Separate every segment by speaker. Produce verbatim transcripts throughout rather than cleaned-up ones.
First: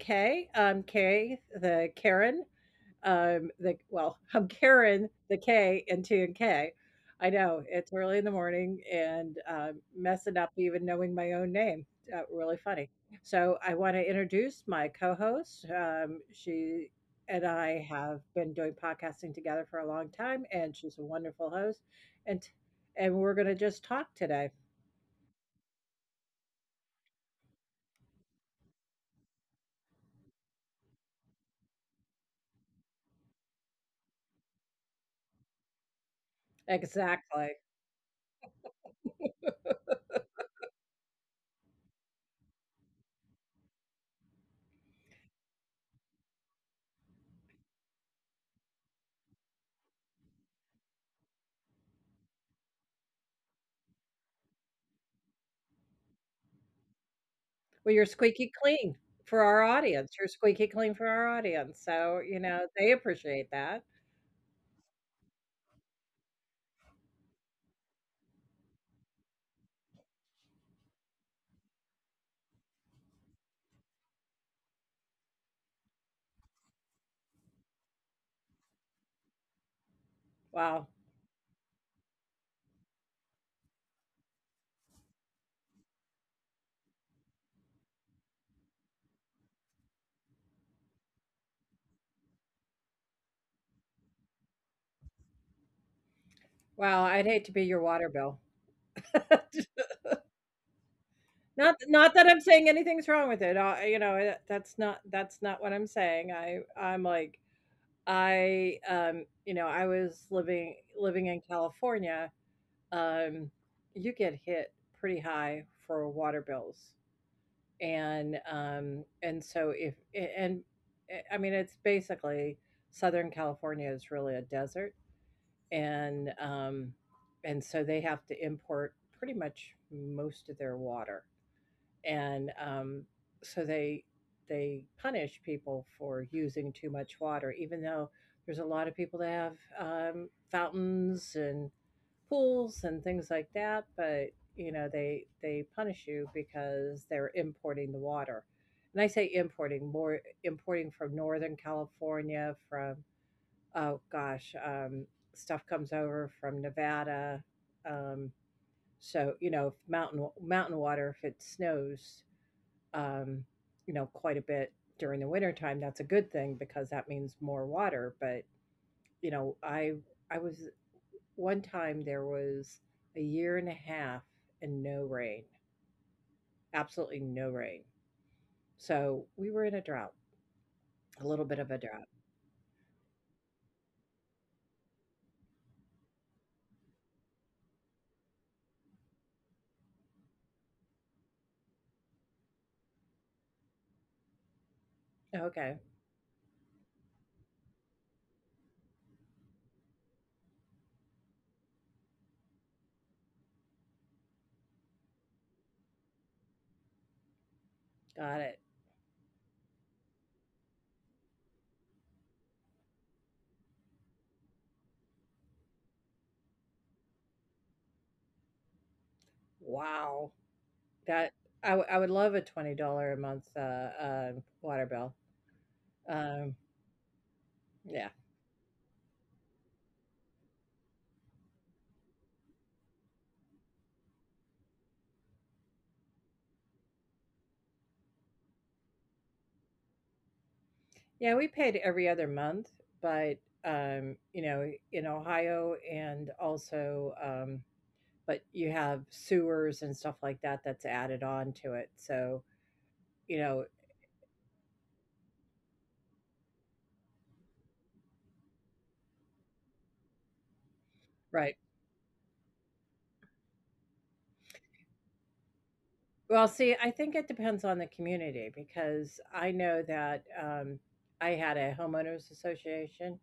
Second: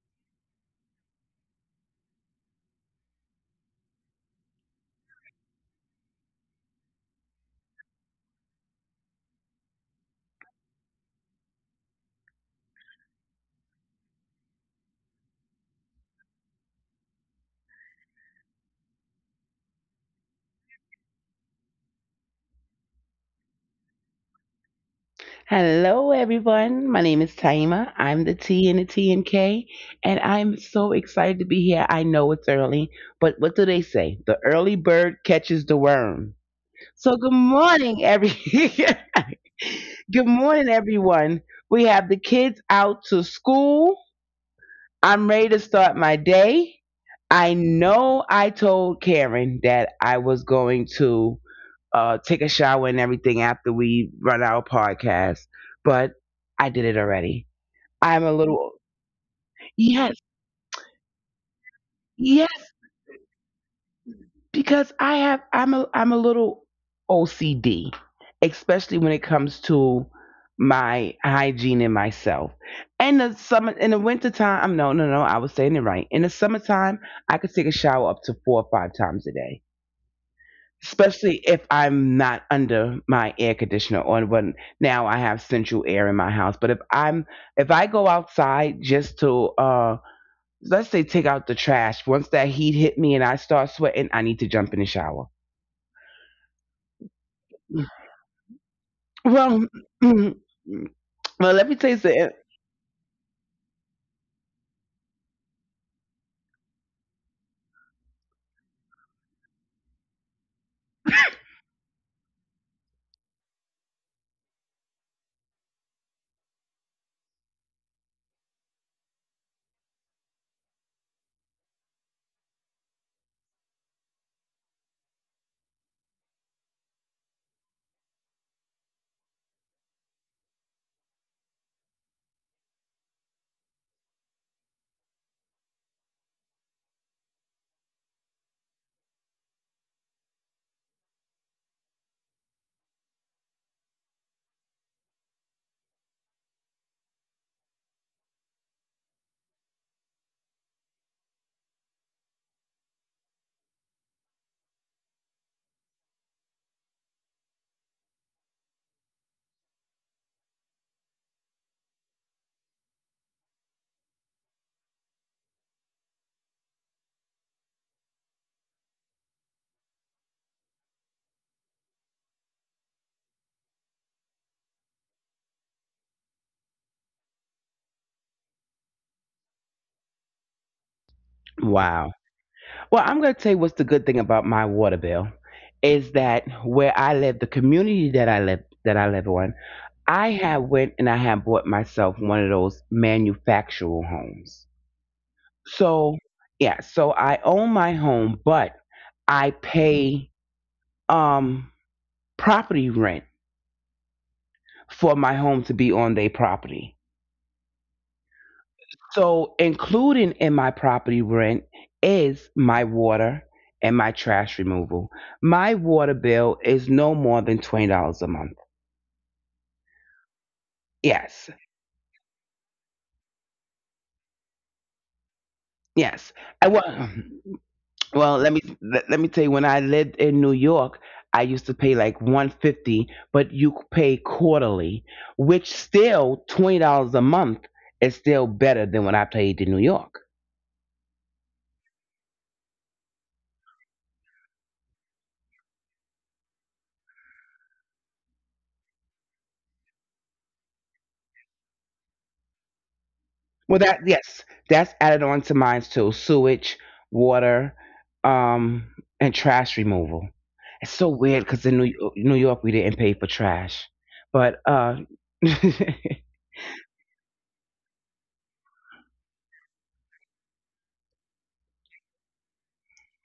Speaker 1: K. I'm Kay, the Karen. Um, the well, I'm Karen, the K, and T and K. I know it's early in the morning and um, messing up even knowing my own name. Uh, really funny. So I want to introduce my co-host. Um, she and I have been doing podcasting together for a long time, and she's a wonderful host. And and we're going to just talk today.
Speaker 2: Hello, everyone. My name is Taima. I'm the T in the T and K, and I'm so excited to be here. I know it's early, but what do they say? The early bird catches the worm. So, good
Speaker 1: Exactly.
Speaker 2: morning, every. Good morning, everyone. We have the kids out to school. I'm ready to start my day. I know I told Karen that I was going to uh, take a shower and everything after we run our podcast. But I did it already.
Speaker 1: Well, you're
Speaker 2: I'm a
Speaker 1: squeaky
Speaker 2: little
Speaker 1: clean for our
Speaker 2: Yes,
Speaker 1: audience. You're squeaky clean for our audience. So, you
Speaker 2: yes,
Speaker 1: know, they appreciate that.
Speaker 2: because I have I'm a I'm a little O C D, especially when it comes to my hygiene and myself. And the summer in the winter time, I'm no, no, no, I was saying it right. In the summertime, I could take a shower up to four or five times a day,
Speaker 1: Wow.
Speaker 2: especially if I'm not under my air conditioner on when now I have central air in my house. But if I'm if I go outside just to uh let's say take out the trash, once that heat hit me and I start sweating, I need to jump in the shower.
Speaker 1: Wow, I'd hate to be your water bill.
Speaker 2: Well well let me
Speaker 1: Not
Speaker 2: tell you
Speaker 1: not
Speaker 2: something.
Speaker 1: that I'm saying anything's wrong with it. Uh, you know, that- that's not that's not what I'm saying. I I'm like I um, you know, I was living living in California. Um, you get hit pretty high for water bills, and um and so if and eh, I mean it's basically southern california is really a desert and um and so they have to import pretty much most of their water and um so they they punish people for using too much water, even though there's a lot of people that have um, fountains and pools and things like that. But you know, they they punish you because they're importing the water. And I say importing, more importing from Northern California, from oh gosh, um, stuff comes over from Nevada. Um, so you know, if mountain mountain water, if it snows, um, you know, quite a bit during the wintertime, that's a good thing because that means more water. But you know, I I was, one time there was a year and a half and no rain, absolutely no rain. So we were in a drought, a little bit of a
Speaker 2: Wow.
Speaker 1: drought.
Speaker 2: Well, I'm going to tell you what's the good thing about my water bill is that where I live, the community that I live that I live on, I have went and I have bought myself one of those manufactural homes.
Speaker 1: Okay,
Speaker 2: So yeah, so I own my home, but I pay um property rent for my home to be on their property.
Speaker 1: got it.
Speaker 2: So including in my property rent is my water and my trash removal. My water bill is no more than twenty dollars a month.
Speaker 1: Wow, that
Speaker 2: Yes,
Speaker 1: I, w- I would love a twenty dollar a month uh, uh, water bill.
Speaker 2: yes. I
Speaker 1: Um,
Speaker 2: well,
Speaker 1: yeah,
Speaker 2: well let me let, let me tell you. When I lived in New York, I used to pay like one fifty, but you pay quarterly, which still twenty dollars a month is still better than when I paid in New York.
Speaker 1: yeah, we paid every other month, but um, you know, in Ohio and also, um, but you have sewers and stuff like that that's added on to it. So you know,
Speaker 2: Well, that yes, that's added on to mine too. Sewage, water, um, and trash removal. It's so weird because
Speaker 1: right.
Speaker 2: in New New York we didn't pay for trash, but uh,
Speaker 1: Well, see, I think it depends on the community because I know that um, I had a homeowners association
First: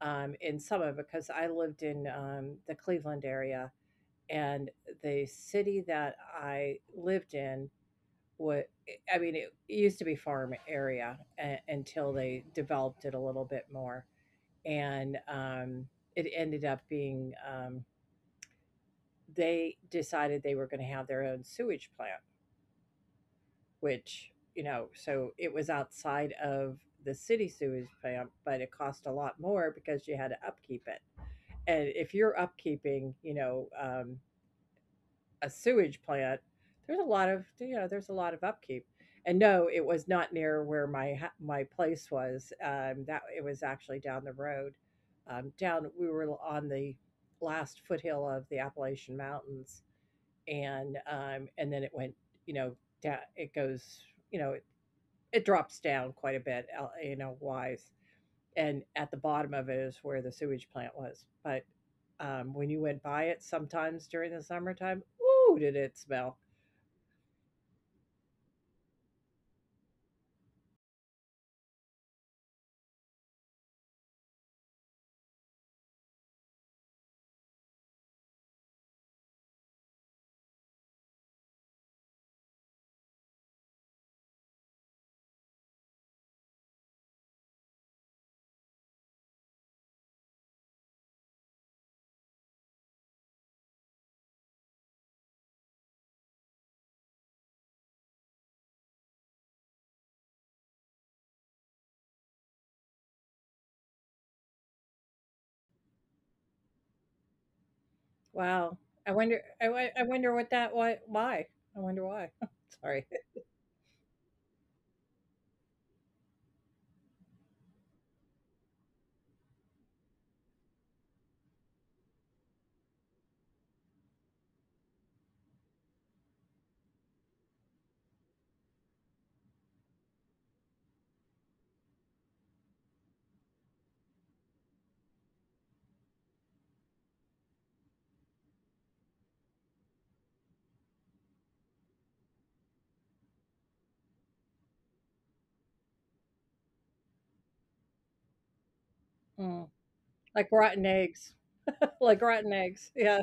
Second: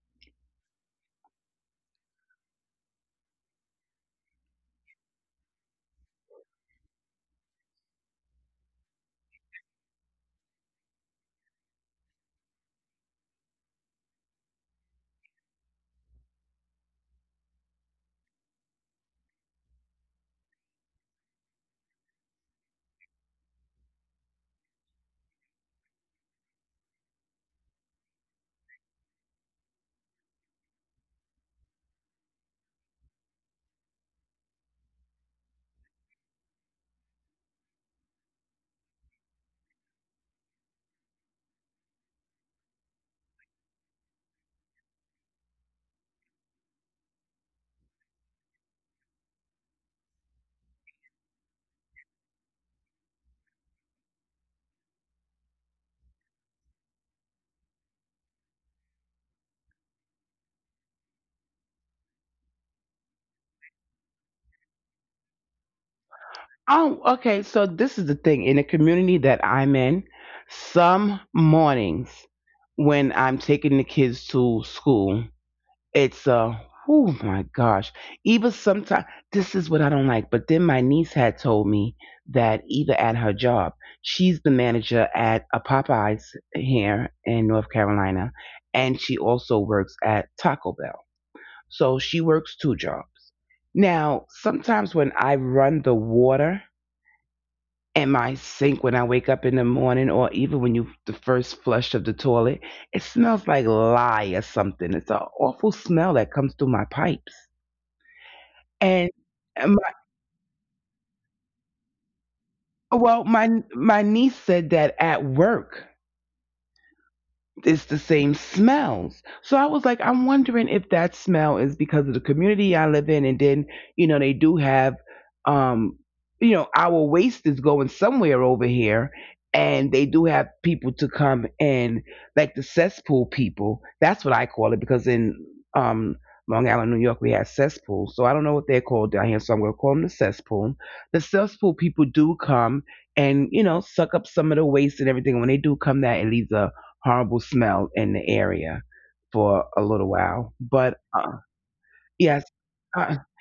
Speaker 1: um, in summer because I lived in um, the Cleveland area, and the city that I lived in was, I mean, it used to be farm area a- until they developed it a little bit more. And um, it ended up being, um, they decided they were going to have their own sewage plant, which, you know, so it was outside of the city sewage plant, but it cost a lot more because you had to upkeep it. And if you're upkeeping, you know, um, a sewage plant, there's a lot of, you know, there's a lot of upkeep. And no, it was not near where my ha- my place was. Um, that it was actually down the road. Um, down, we were on the last foothill of the Appalachian Mountains, and um, and then it went, you know, da- it goes, you know, it drops down quite a bit, el- you know, wise. And at the bottom of it is where the sewage plant was. But um, when you went by it sometimes during the summertime, ooh, did it smell?
Speaker 2: oh, okay. So this is the thing in the community that I'm in. Some mornings when I'm taking the kids to school. It's uh Oh my gosh. Even sometimes this is what I don't like. But then my niece had told me that either at her job, she's the manager at a Popeyes here in North Carolina, and she also works at Taco Bell. So she works two jobs. Now, sometimes when I run the water in my sink when I wake up in the morning, or even when you the first flush of the toilet, it smells like lye or something. It's an awful smell that comes through my pipes.
Speaker 1: Wow.
Speaker 2: And
Speaker 1: I wonder.
Speaker 2: my,
Speaker 1: I, wo- I wonder what that. Why? Why? I wonder why.
Speaker 2: well,
Speaker 1: Sorry.
Speaker 2: my my niece said that at work it's the same smells. So I was like, I'm wondering if that smell is because of the community I live in, and then you know they do have, um, you know, our waste is going somewhere over here, and they do have people to come and like the cesspool people. That's what I call it because in um. Long Island, New York, we have cesspools. So I don't know what they're called down here, so I'm going to call them the cesspool. The cesspool people do come and, you know, suck up some of the waste and everything. When they do come that, it leaves a horrible smell in the area for a
Speaker 1: Mm.
Speaker 2: little while.
Speaker 1: Like
Speaker 2: But
Speaker 1: rotten
Speaker 2: uh,
Speaker 1: eggs. Like
Speaker 2: yes,
Speaker 1: rotten eggs.
Speaker 2: uh,
Speaker 1: Yeah.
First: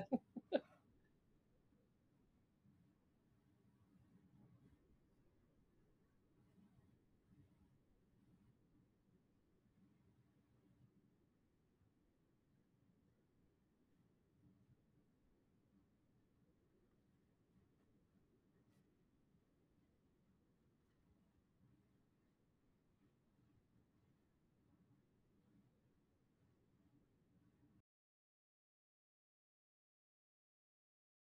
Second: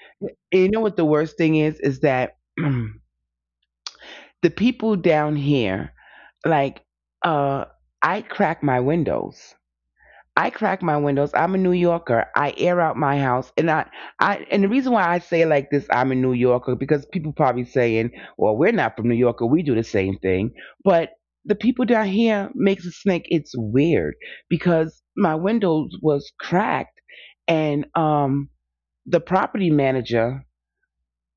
Speaker 2: you know what the worst thing is is that the people down here, like, uh, I crack my windows. I crack my windows. I'm a New Yorker. I air out my house, and I, I, and the reason why I say it like this, I'm a New Yorker, because people probably saying, "Well, we're not from New York, or we do the same thing." But the people down here makes a snake. It's weird because my windows was cracked, and um, the property manager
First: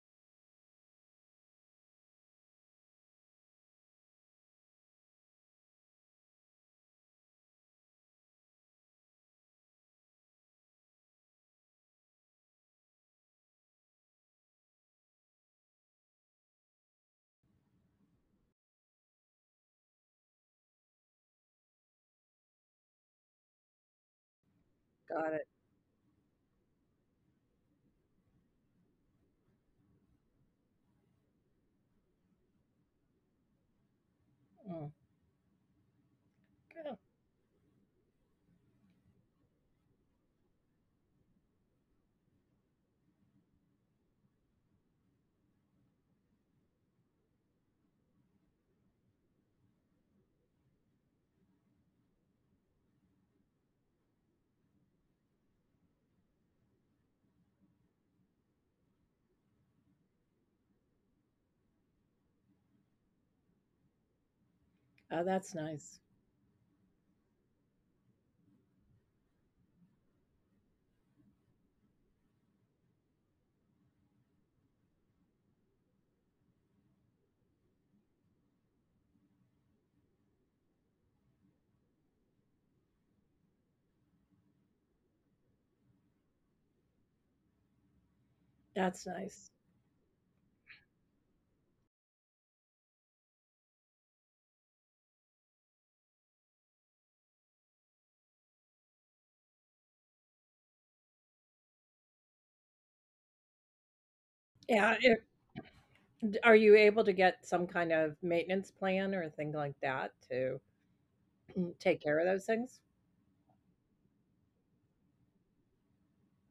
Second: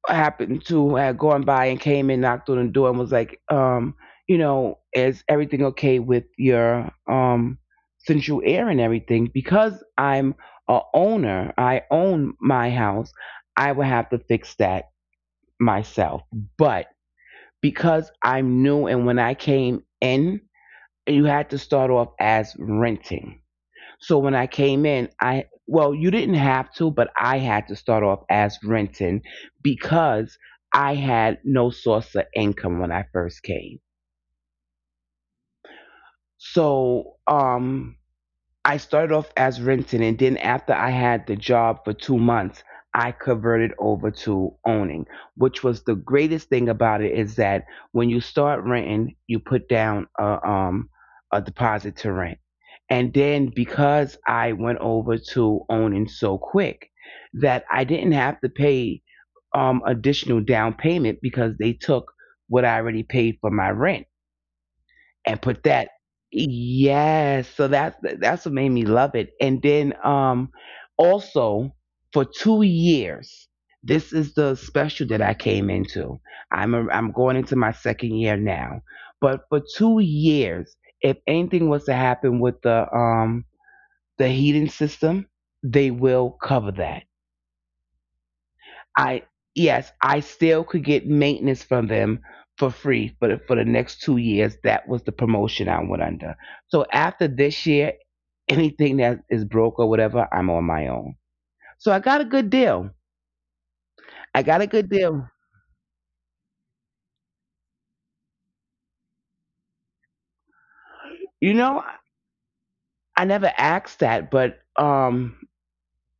Speaker 2: happened to had gone by and came in, knocked on the door and was like, um, you know, is everything okay with your um central air and everything? Because I'm a owner, I own my house, I would have to fix that myself. But because I'm new and when I came in, you had to start off as renting. So when I came in,
Speaker 1: Got it.
Speaker 2: I well, you didn't have to, but I had to start off as renting because I had no source of income when I first came.
Speaker 1: Mm. Yeah.
Speaker 2: So um I started off as renting, and then after I had the job for two months, I converted over to owning, which was the greatest thing about it is that when you start renting, you put down a, um, a deposit to rent. And then because I went over to owning so quick, that I didn't have to pay um, additional down payment because they took what I already paid for my rent
Speaker 1: Oh, that's
Speaker 2: and put
Speaker 1: nice.
Speaker 2: that yes, so that's that's what made me love it. And then um also for two years, this is the special that I came into. i'm a, I'm going into my second year now, but for two years if anything was to happen with the um the heating system they will cover that.
Speaker 1: That's
Speaker 2: I
Speaker 1: nice.
Speaker 2: Yes, I still could get maintenance from them for free for the, for the next two years. That was the promotion I went under. So after this year, anything that is broke or whatever, I'm on my own. So I got a good deal. I got
Speaker 1: Yeah.
Speaker 2: a good
Speaker 1: It,
Speaker 2: deal.
Speaker 1: are you able to get some kind of maintenance plan or thing like that to, mm,
Speaker 2: You
Speaker 1: take
Speaker 2: know,
Speaker 1: care of those things?
Speaker 2: I never asked that, but um,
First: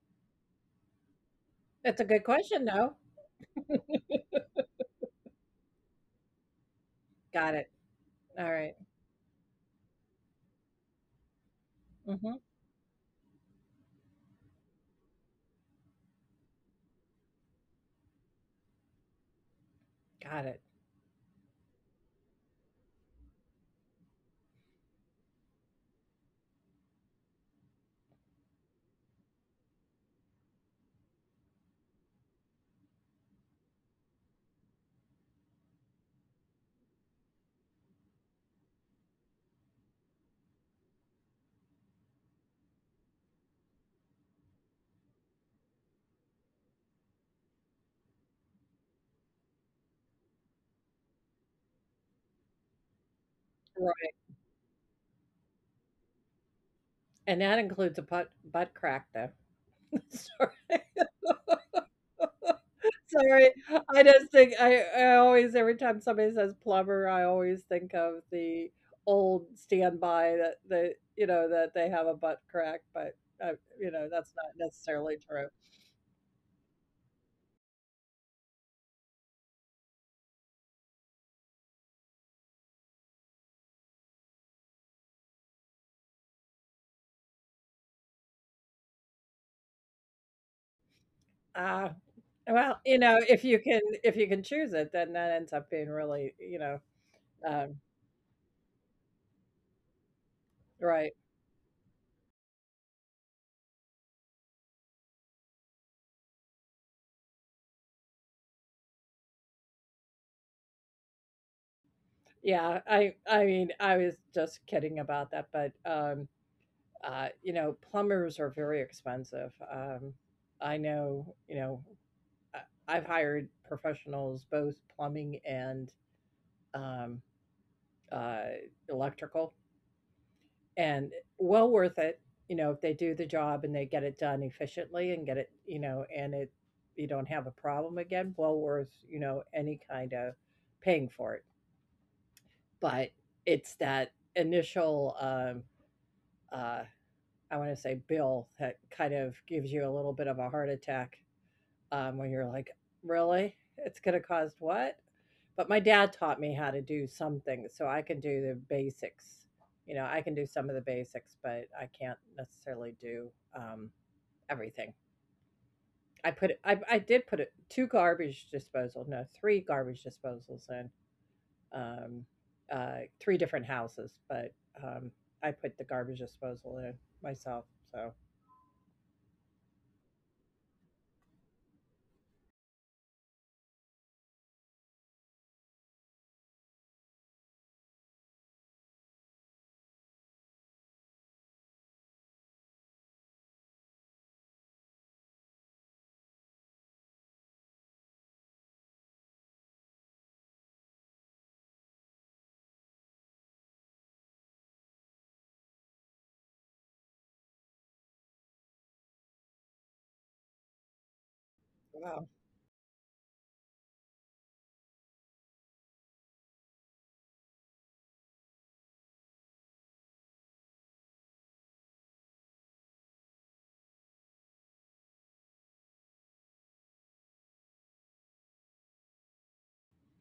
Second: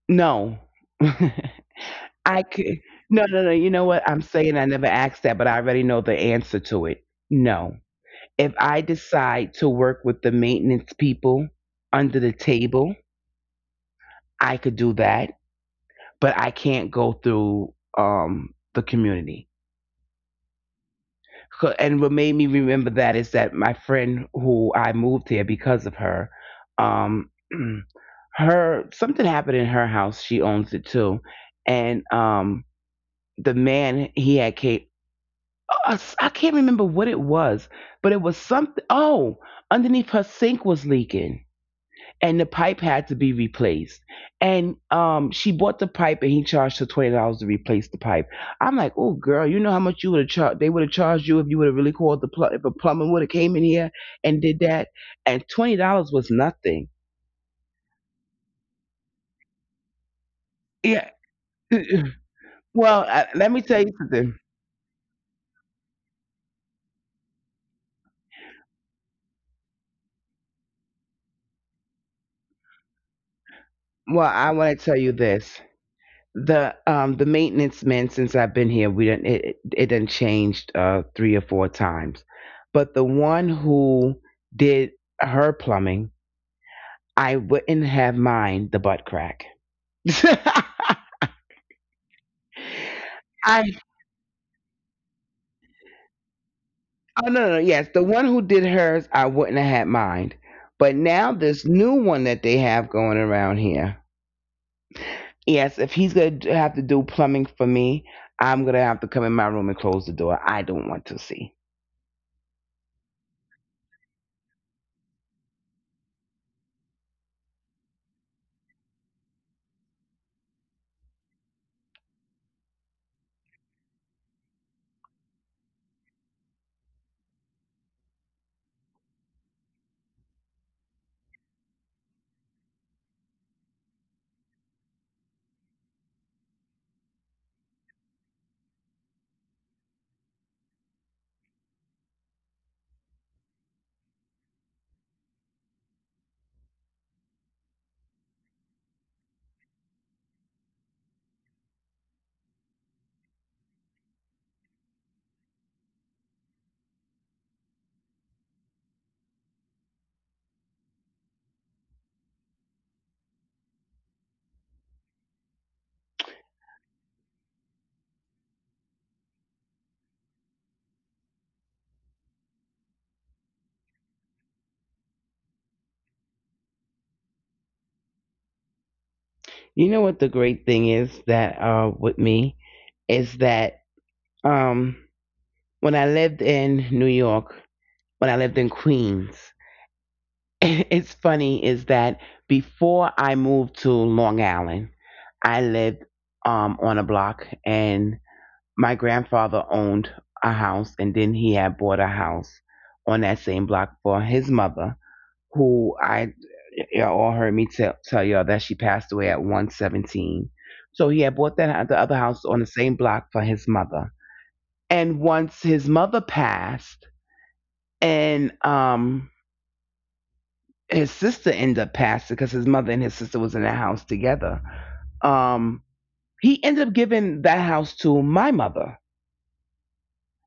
Speaker 2: no,
Speaker 1: That's a good
Speaker 2: I
Speaker 1: question,
Speaker 2: could.
Speaker 1: though.
Speaker 2: No, no, no. You know what? I'm saying I never asked that, but I already know the answer to it.
Speaker 1: Got it.
Speaker 2: No.
Speaker 1: All
Speaker 2: If
Speaker 1: right.
Speaker 2: I decide to work with the maintenance people under the
Speaker 1: Mhm.
Speaker 2: table, I could do that, but I can't go through um, the community.
Speaker 1: Got it.
Speaker 2: Co- And what made me remember that is that my friend who I moved here because of her, um, her something happened in her house. She owns it too, and um, the man he had came. uh, I can't remember what it was, but it was something. Oh, underneath her sink was leaking and the pipe had to be replaced. And um, she bought the pipe, and he charged her twenty dollars to replace the pipe. I'm like, oh girl, you know how much you would have charged? They would have charged you if you would have really called the pl- if a plumber would have came in here
Speaker 1: Right.
Speaker 2: and did that. And twenty dollars was nothing.
Speaker 1: And that includes a butt butt crack, though. Sorry.
Speaker 2: Yeah. well, uh, let
Speaker 1: Sorry.
Speaker 2: me tell you
Speaker 1: I
Speaker 2: something.
Speaker 1: just think I, I always, every time somebody says plumber, I always think of the old standby that, they you know, that they have a butt crack, but uh, you know,
Speaker 2: Well,
Speaker 1: that's
Speaker 2: I
Speaker 1: not
Speaker 2: want to tell you
Speaker 1: necessarily true.
Speaker 2: this. The um the maintenance men since I've been here, we didn't it it it done changed uh three or four times, but the one who did her plumbing I wouldn't have mine the butt crack.
Speaker 1: Ah, well, you know, if you
Speaker 2: I
Speaker 1: can, if you can choose it, then that ends up being really you know
Speaker 2: Oh no, no no,
Speaker 1: um,
Speaker 2: yes, the one who did hers I wouldn't have had mine, but
Speaker 1: right.
Speaker 2: now this new one that they have going around here. Yes, if he's gonna d- have to do plumbing for me, I'm gonna have to come in my room and close the door. I don't want to see.
Speaker 1: Yeah, I I mean, I was just kidding about that, but um uh you know, plumbers are very expensive. Um I know, you know, I, I've hired professionals, both plumbing and um uh electrical, and well worth it, you know, if they do the job and they get it done efficiently and get it, you know, and it, you don't have a problem again. Well worth, you know, any kind of paying for it. But it's that initial um uh, I want to say bill, that kind of gives you a little bit of a heart attack, um, when you're like, really? It's going to cost what? But my dad taught me how to do something, so I can do the basics. You know, I can do some of the basics, but I can't necessarily do um, everything. I put I, I did put it, two garbage disposal, no, three garbage disposals in, um, uh, three different houses, but um, I put the garbage disposal in myself. So
Speaker 2: You know what the great thing is that uh with me is that um when I lived in New York, when I lived in Queens. It's funny is that before I moved to Long Island, I lived um, on a block, and my grandfather owned a house, and then he had bought a house on that same block for his mother, who I y'all all heard me tell tell y'all that she passed away at one seventeen. So he had bought that the other
Speaker 1: wow.
Speaker 2: house on the same block for his mother, and once his mother passed, and um his sister ended up passing because his mother and his sister was in the house together. Um, he ended up giving that house to my mother,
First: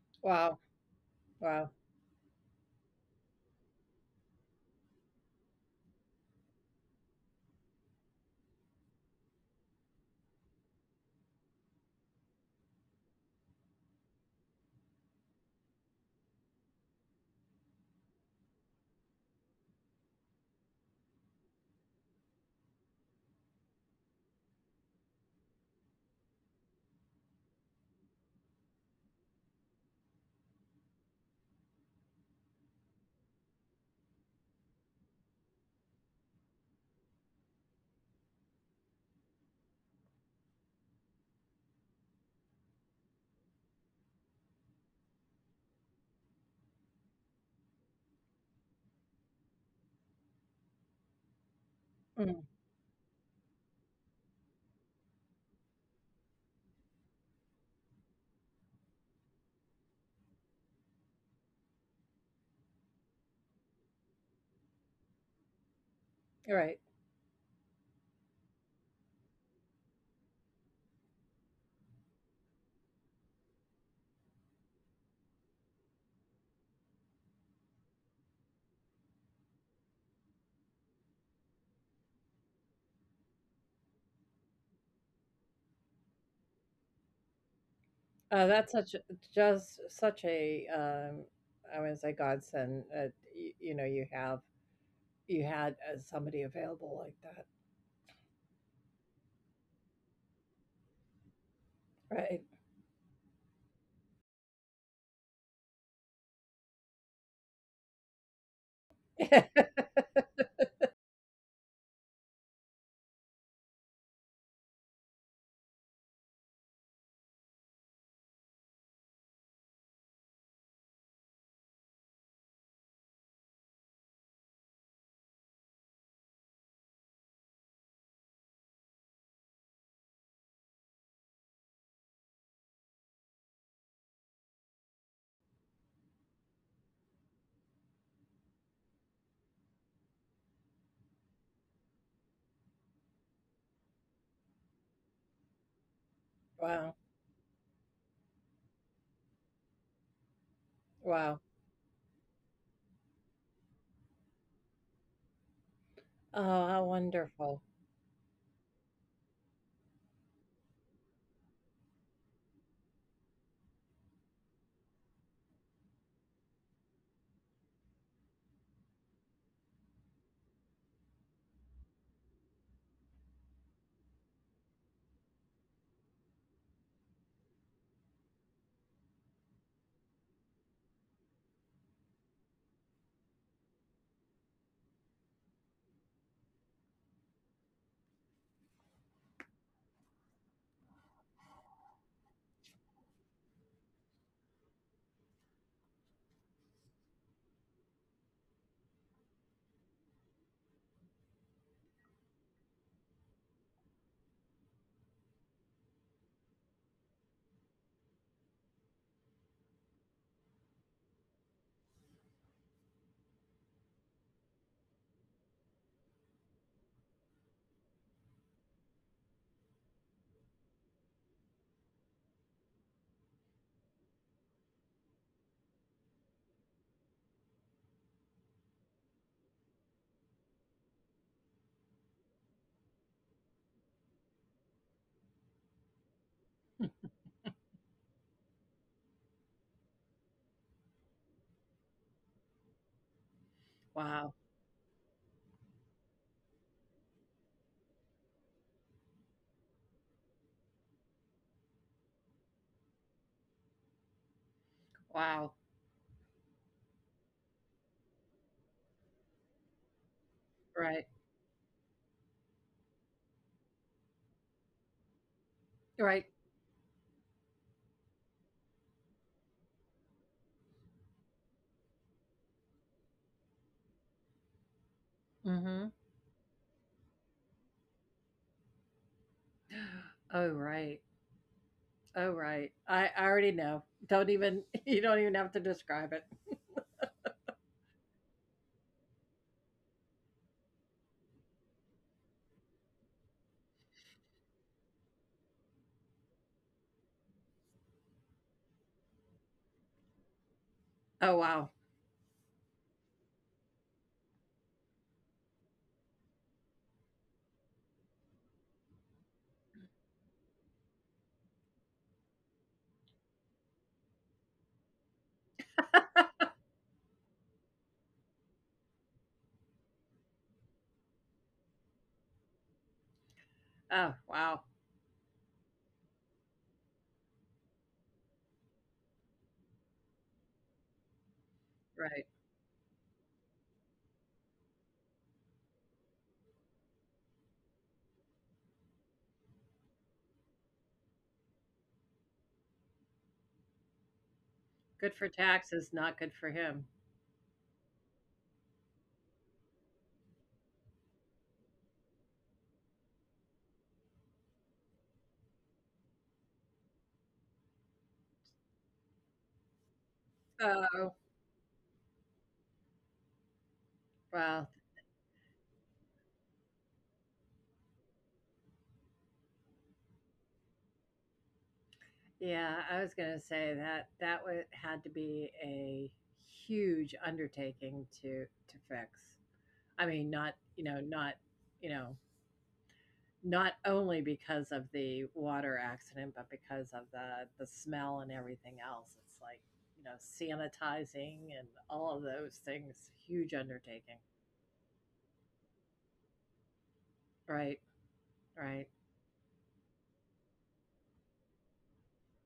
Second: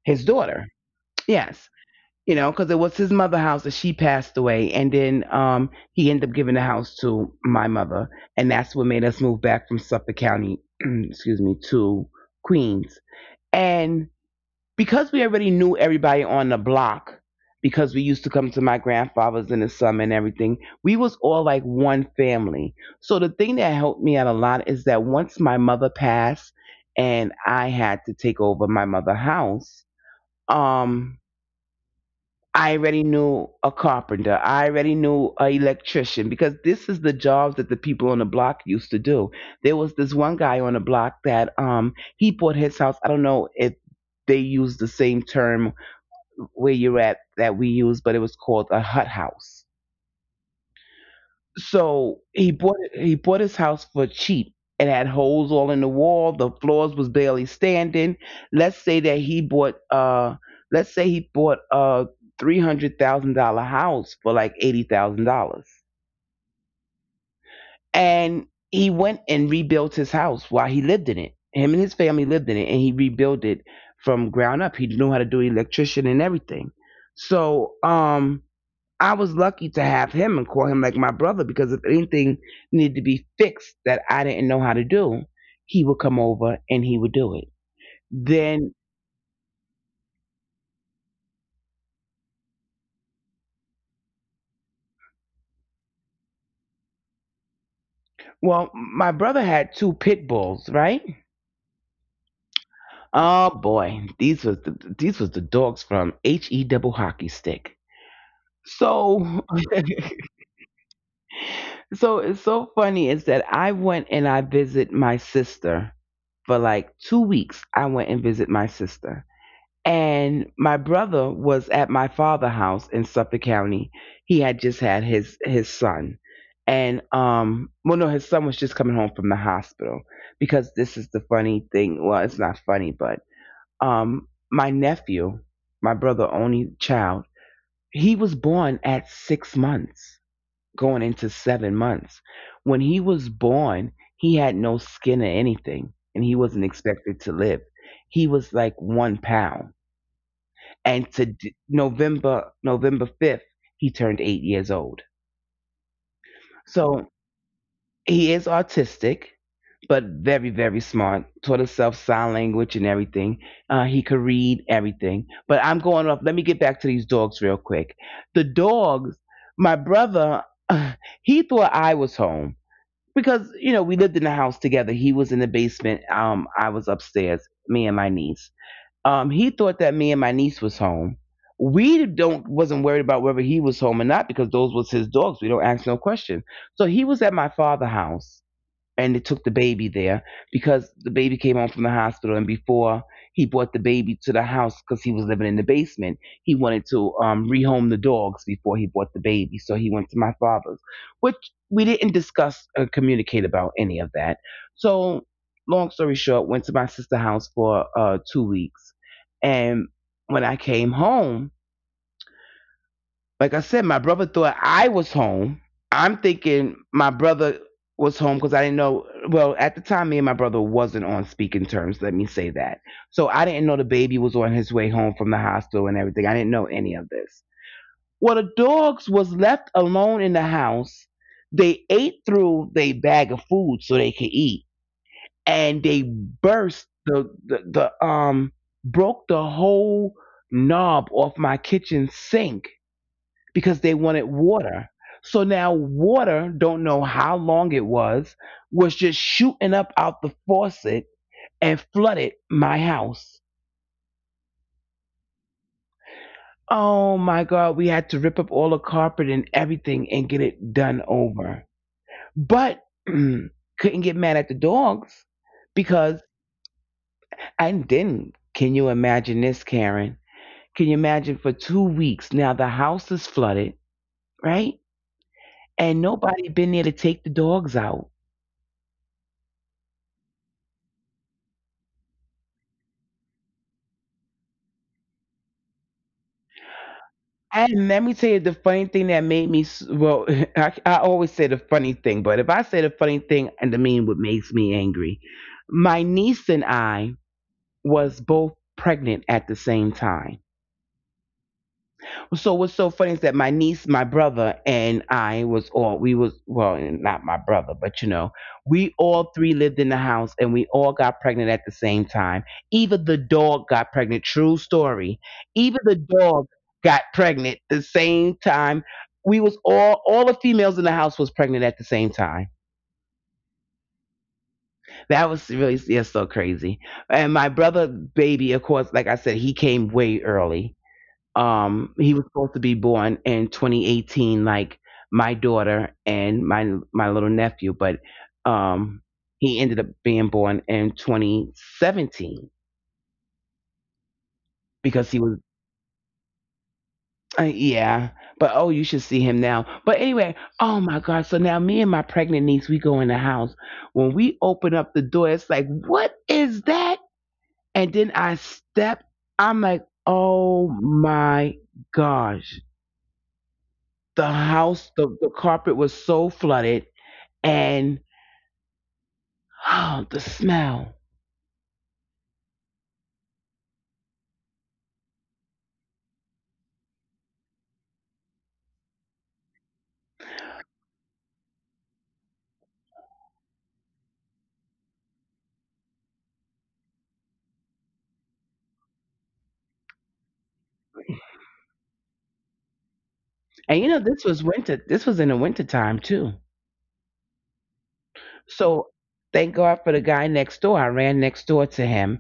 Speaker 2: his
Speaker 1: Wow,
Speaker 2: daughter.
Speaker 1: wow.
Speaker 2: Yes, you know, because it was his mother's house that she passed away, and then um, he ended up giving the house to my mother, and that's what made us move back from Suffolk County, excuse me, to Queens. And because we already knew everybody on the block, because we used to come to my grandfather's in the summer and everything, we was all like one family. So the thing that helped me out a lot is that once my mother passed and I had to take over my mother's house, um I already knew a carpenter, I already knew an electrician, because this is the jobs that the people on the block used to do. There was this one guy on the block that um he bought his house. I don't know if they use the same term where you're at that we used, but it was called a hut house. So
Speaker 1: Mm,
Speaker 2: he bought he bought his house for cheap. It had holes all in the wall. The floors was barely standing. Let's say that he bought uh let's say he bought a three hundred thousand dollar house for like eighty thousand dollars.
Speaker 1: you're right.
Speaker 2: And he went and rebuilt his house while he lived in it. Him and his family lived in it and he rebuilt it from ground up. He knew how to do electrician and everything. So um I was lucky to have him and call him like my brother, because if anything needed to be fixed that I didn't know how to do, he would come over and he would do it.
Speaker 1: Uh, that's
Speaker 2: Then,
Speaker 1: such a, just such a, um, I would say godsend. Uh, you, you know, you have, you had uh, somebody available
Speaker 2: well, my brother had two pit bulls, right?
Speaker 1: like
Speaker 2: Oh boy, these was the, these was the dogs from H E double hockey stick.
Speaker 1: that, right?
Speaker 2: So, so it's so funny is that I went and I visit my sister for like two weeks. I went and visit my sister. And my brother was at my father's house in Suffolk County. He had just had his his son. And um well no, his son was just coming home from the hospital, because this is the funny thing. Well, it's not funny, but um my nephew, my brother only child, he was born at six months, going into seven months. When he was born, he had no skin or anything, and he wasn't
Speaker 1: Wow,
Speaker 2: expected to live. He was like one pound, and
Speaker 1: wow.
Speaker 2: to d- November November fifth he turned eight years old.
Speaker 1: Oh, how
Speaker 2: So
Speaker 1: wonderful.
Speaker 2: he is autistic, but very very smart. Taught himself sign language and everything. Uh, he could read everything. But I'm going off. Let me get back to these dogs real quick. The dogs, my brother, he thought I was home, because you know we lived in the house together. He was in the basement. Um, I was upstairs. Me and my niece. Um, he thought that me and my niece was home. We don't wasn't worried about whether he was home or not, because those was his dogs. We don't ask no question. So he was at my father house and they took the baby there, because the baby came home from the hospital, and before he brought the baby to the house, because he was living in the basement, he wanted to um, rehome the dogs before he brought the baby, so he went to my father's, which we didn't discuss or communicate about any of that. So long story short, went to my sister's house for uh, two weeks, and when I came home, like I said, my brother thought I was home. I'm thinking my brother was home because I didn't know. Well, at the time, me and my brother wasn't on speaking terms. Let me say that. So I didn't know the baby was on his way home from the hospital and everything. I didn't know any of this. Well, the dogs was left alone in the house. They ate through their bag of food so they could eat, and they burst the the, the um broke the whole knob off my kitchen sink because they
Speaker 1: Wow,
Speaker 2: wanted water. So now water, don't know how long it was, was just shooting up out the faucet and flooded my house.
Speaker 1: wow.
Speaker 2: Oh my God, we had to rip up all the carpet and everything and get it
Speaker 1: Right,
Speaker 2: done over. But couldn't get mad at the dogs,
Speaker 1: right.
Speaker 2: because I didn't. Can you imagine this, Karen? Can you imagine, for two weeks now the house is flooded, right?
Speaker 1: Mm-hmm.
Speaker 2: And nobody been there to take the dogs out.
Speaker 1: Oh, right. Oh, right. I, I already know. Don't even you don't even have to describe it.
Speaker 2: And let me tell you the funny thing that made me s- well. I, I always say the funny thing, but if I say the funny thing, and the mean what makes me angry, my niece and I was both pregnant at the same time.
Speaker 1: Oh, wow.
Speaker 2: So what's so funny is that my niece, my brother, and I was all we was, well, not my brother, but you know, we all three lived in the house and we all got pregnant at the same time. Even the dog got pregnant. True story. Even the dog got pregnant the same time. We was all all the females in the house was pregnant at the same time.
Speaker 1: Oh, wow.
Speaker 2: That was really, yeah, so crazy. And my brother baby, of course, like I said, he came way early. Um
Speaker 1: Right.
Speaker 2: he was supposed to be born in twenty eighteen, like my daughter and my my little nephew, but um he ended up being born in twenty seventeen,
Speaker 1: Good for
Speaker 2: because he was
Speaker 1: taxes, not good for him.
Speaker 2: uh, yeah, but oh, you should see him now. But anyway, oh my god, so now me and my pregnant niece, we go in the house, when we open up the door, it's like, what is that? And then I step, I'm like, oh
Speaker 1: Oh,
Speaker 2: my gosh. The
Speaker 1: well,
Speaker 2: house, the, the carpet was so flooded, and oh, the smell.
Speaker 1: yeah, I was gonna say that that would had to be a huge undertaking to to fix. I mean, not, you know, not, you know, not only because of the water accident, but because of the the smell and everything else. It's like, you know, sanitizing and all of those things, huge
Speaker 2: And you
Speaker 1: undertaking.
Speaker 2: know, this was winter, this was in the winter time too.
Speaker 1: Right, right.
Speaker 2: So thank God for the guy next door. I ran next door to him,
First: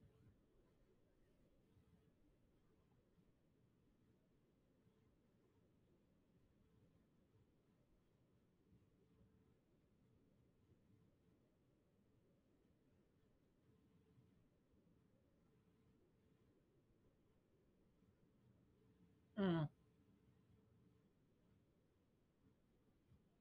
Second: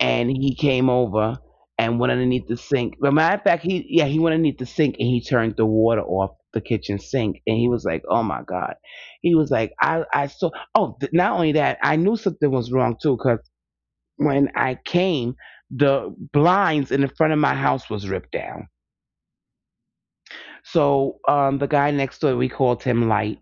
Speaker 2: and he came over and went underneath the sink. But matter of fact, he, yeah, he went underneath the sink and he turned the water off the kitchen sink, and he was like, "Oh my God." He was like, I, I saw, oh th- not only that, I knew something was wrong too, because when I came, the blinds in the front of my house was ripped down.
Speaker 1: Mm,
Speaker 2: So um, the guy next door, we called him Light,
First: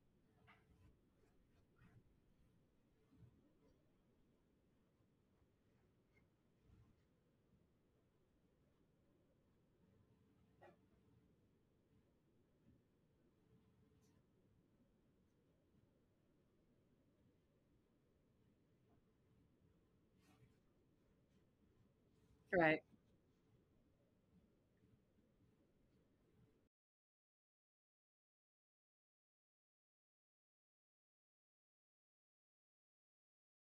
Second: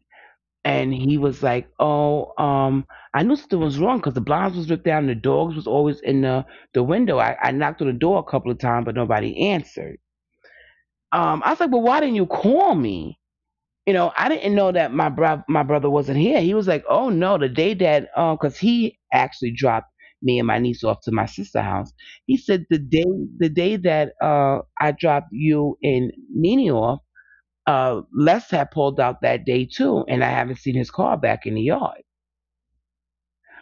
Speaker 2: and he was like, "Oh, um, I knew something was wrong because the blinds was ripped down. And the dogs was always in the the window. I, I knocked on the door a couple of times, but nobody answered." Um, I was like, "Well, why didn't you call me?" You know, I didn't know that my bro- my brother wasn't here. He was like, "Oh no, the day that um, because he actually dropped me and my niece off to my sister's house. He said the
Speaker 1: right.
Speaker 2: day the day that uh I dropped you and Nene off, uh, Les had pulled out that day too, and I haven't seen his car back in the yard."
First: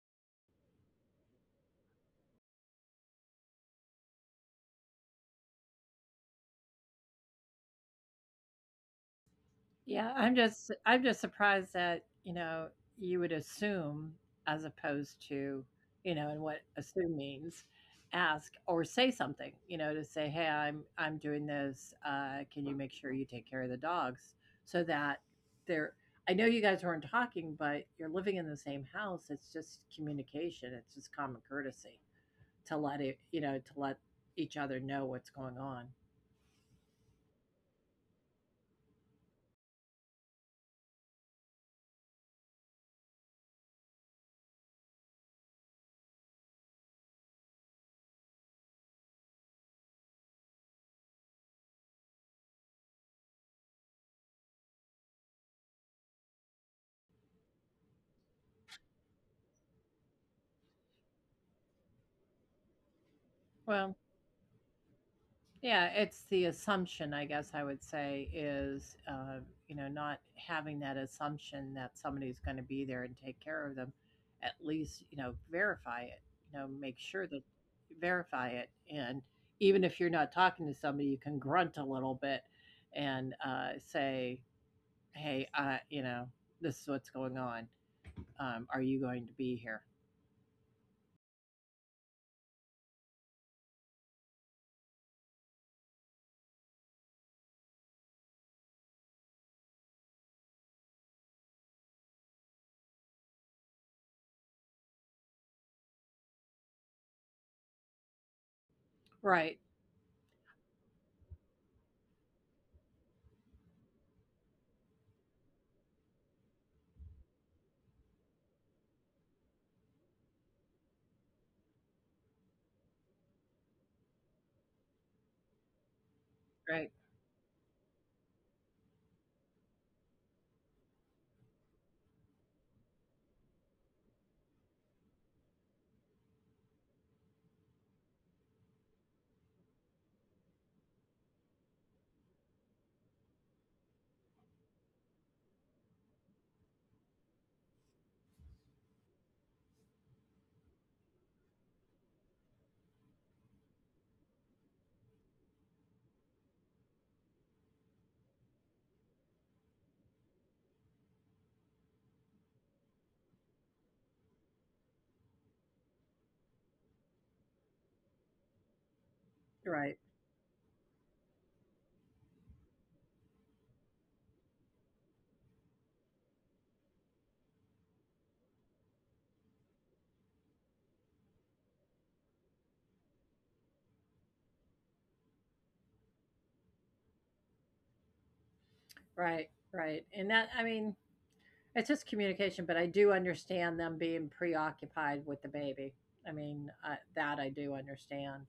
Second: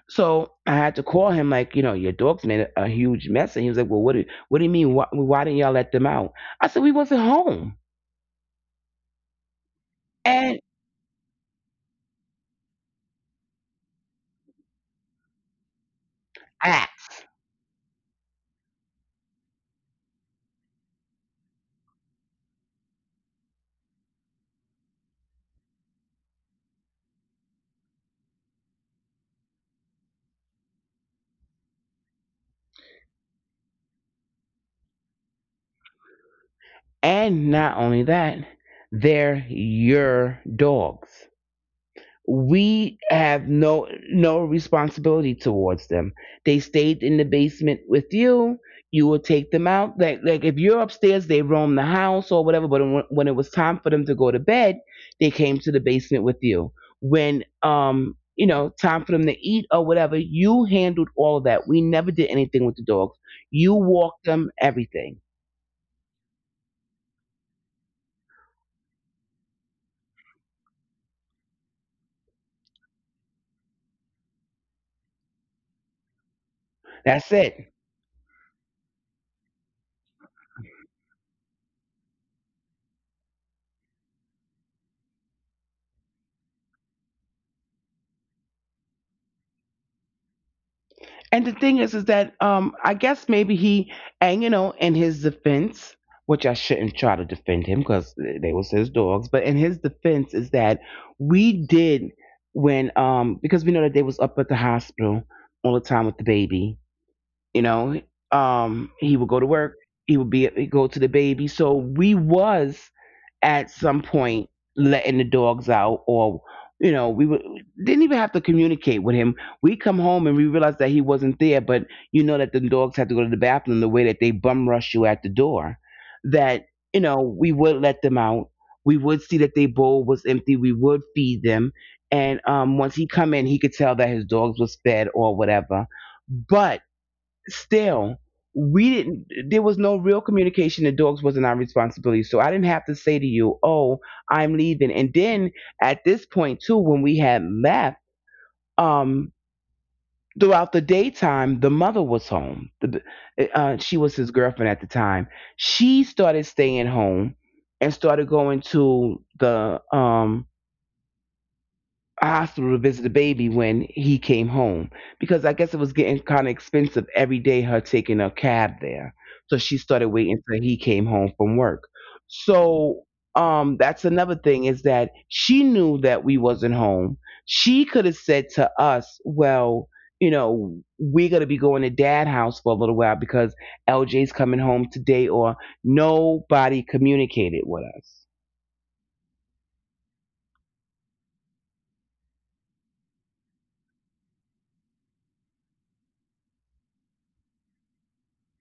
Speaker 2: So I had to call him like, you know, "Your dogs made a, a huge mess," and he was like, "Well, what do what do you mean? Why, why didn't y'all let them out?" I said, "We wasn't home,"
Speaker 1: Yeah, I'm
Speaker 2: and
Speaker 1: just, I'm just surprised that, you know, you would assume as opposed to, you know, and what assume means, ask or say something, you know, to say, "Hey, I'm I'm doing this. Uh, can you make sure you take care of the dogs?" So that they're, I know you guys weren't talking, but you're living in the same house. It's just communication. It's just common courtesy to let it, you know, to let each other know what's going on.
Speaker 2: And not only that, they're your dogs. We have no no responsibility towards them. They stayed in the basement with you. You will take them out. Like like if you're upstairs, they roam the house or whatever. But when when it was time for them to go to bed, they came to the basement with you. When um you know, time for them to eat or whatever, you handled all of that. We never did anything with the dogs. You
Speaker 1: Well,
Speaker 2: walked them, everything.
Speaker 1: yeah, it's the assumption, I guess I would say, is, uh, you know, not having that assumption that somebody's going to be there and take care of them. At least, you know, verify it, you know, make
Speaker 2: That's
Speaker 1: sure that,
Speaker 2: it.
Speaker 1: verify it. And even if you're not talking to somebody, you can grunt a little bit and uh, say, hey, uh, you know, this is what's going on. Um, are you going to be here?
Speaker 2: And the thing is, is that um, I guess maybe he, and you know, in his defense, which I shouldn't try to defend him because they was his dogs, but in his defense is that we did, when um because we know that they was up at the hospital all the time with the baby, you know, um he would go to
Speaker 1: Right,
Speaker 2: work, he would be, he'd go to the baby, so we was, at some point, letting the dogs out, or you know we would, didn't even have to communicate with him. We come home and we realized that he wasn't there, but you know that the dogs had to go to the bathroom the way that they bum rush you at the door, that
Speaker 1: right,
Speaker 2: you know we would let them out, we would see that their bowl was empty, we would feed them, and um, once he come in, he could tell that his dogs was fed or whatever. But still, we didn't, there was no real communication. The dogs wasn't our responsibility, so I didn't have to say to you, oh, I'm leaving. And then at this point too, when we had left, um throughout the daytime, the mother was home, the, uh, she was his girlfriend at the time, she started staying home and started going to the um hospital to visit the baby when he came home, because I guess it was getting kind of expensive every day her taking a cab there. So she
Speaker 1: right,
Speaker 2: started waiting till he came home from work. So um that's another thing is that she knew that we wasn't home. She could have said to us, well, you know, "We're gonna be going to dad house for a little while because L J's coming home today," or nobody communicated with us.
Speaker 1: right, right. And that, I mean, it's just communication, but I do understand them being preoccupied with the baby. I mean, I, that I do understand.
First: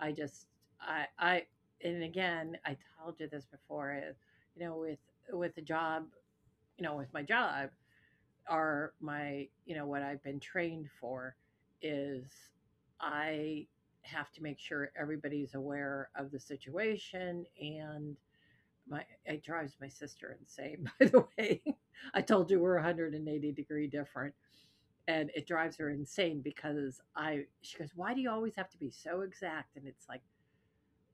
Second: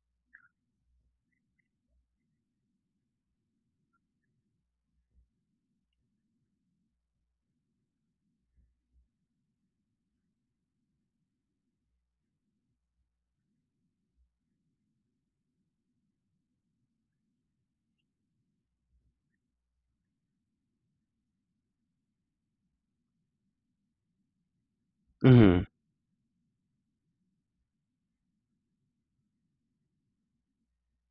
Speaker 1: I just, I, I, and again, I told you this before. Is, you know, with with the job, you know, with my job, are my, you know, what I've been trained for is, I have to make sure everybody's aware of the situation. And my, it drives my sister insane by the way. I told you we're a hundred eighty degree different, and it
Speaker 2: Mhm.
Speaker 1: drives her insane because I she goes, why do you always have to be so exact? And it's like,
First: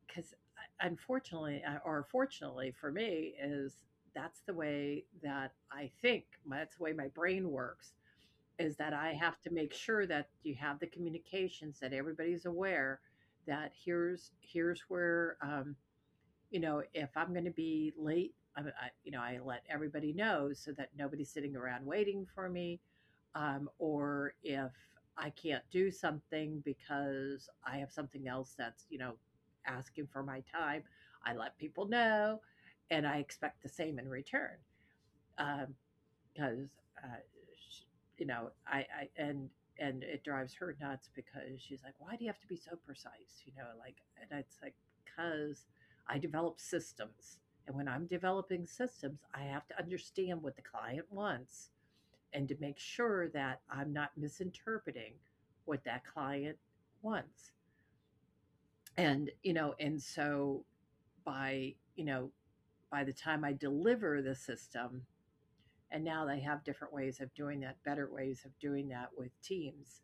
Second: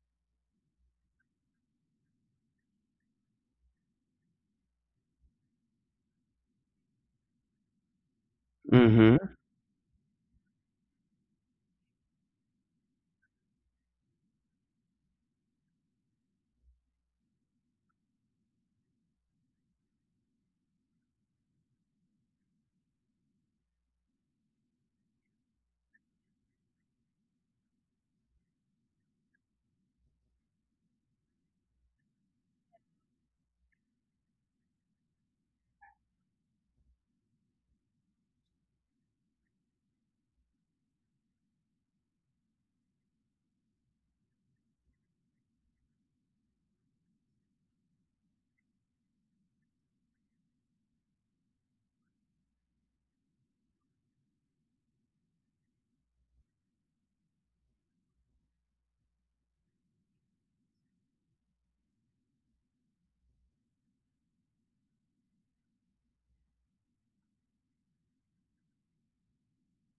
Speaker 1: because unfortunately, uh, or fortunately for me, is that's the way that I think, that's the way my brain works, is that I
Speaker 2: Mhm.
Speaker 1: have to make sure that you have the communications, that everybody's aware, that here's, here's where um, you know, if I'm going to be late, I, I, you know, I let everybody know so that nobody's sitting around waiting for me. Um, or if I can't do something because I have something else that's, you know, asking for my time, I let people know, and I expect the same in return. Um, 'Cause, uh, sh you know, I I and and it drives her nuts because she's like, "Why do you have to be so precise?" You know, like and it's like, "'Cause I develop systems, and when I'm developing systems, I have to understand what the client wants and to make sure that I'm not misinterpreting what that client wants." And, you know, and so by, you know, By the time I deliver the system, and now they have different ways of doing that, better ways of doing that with teams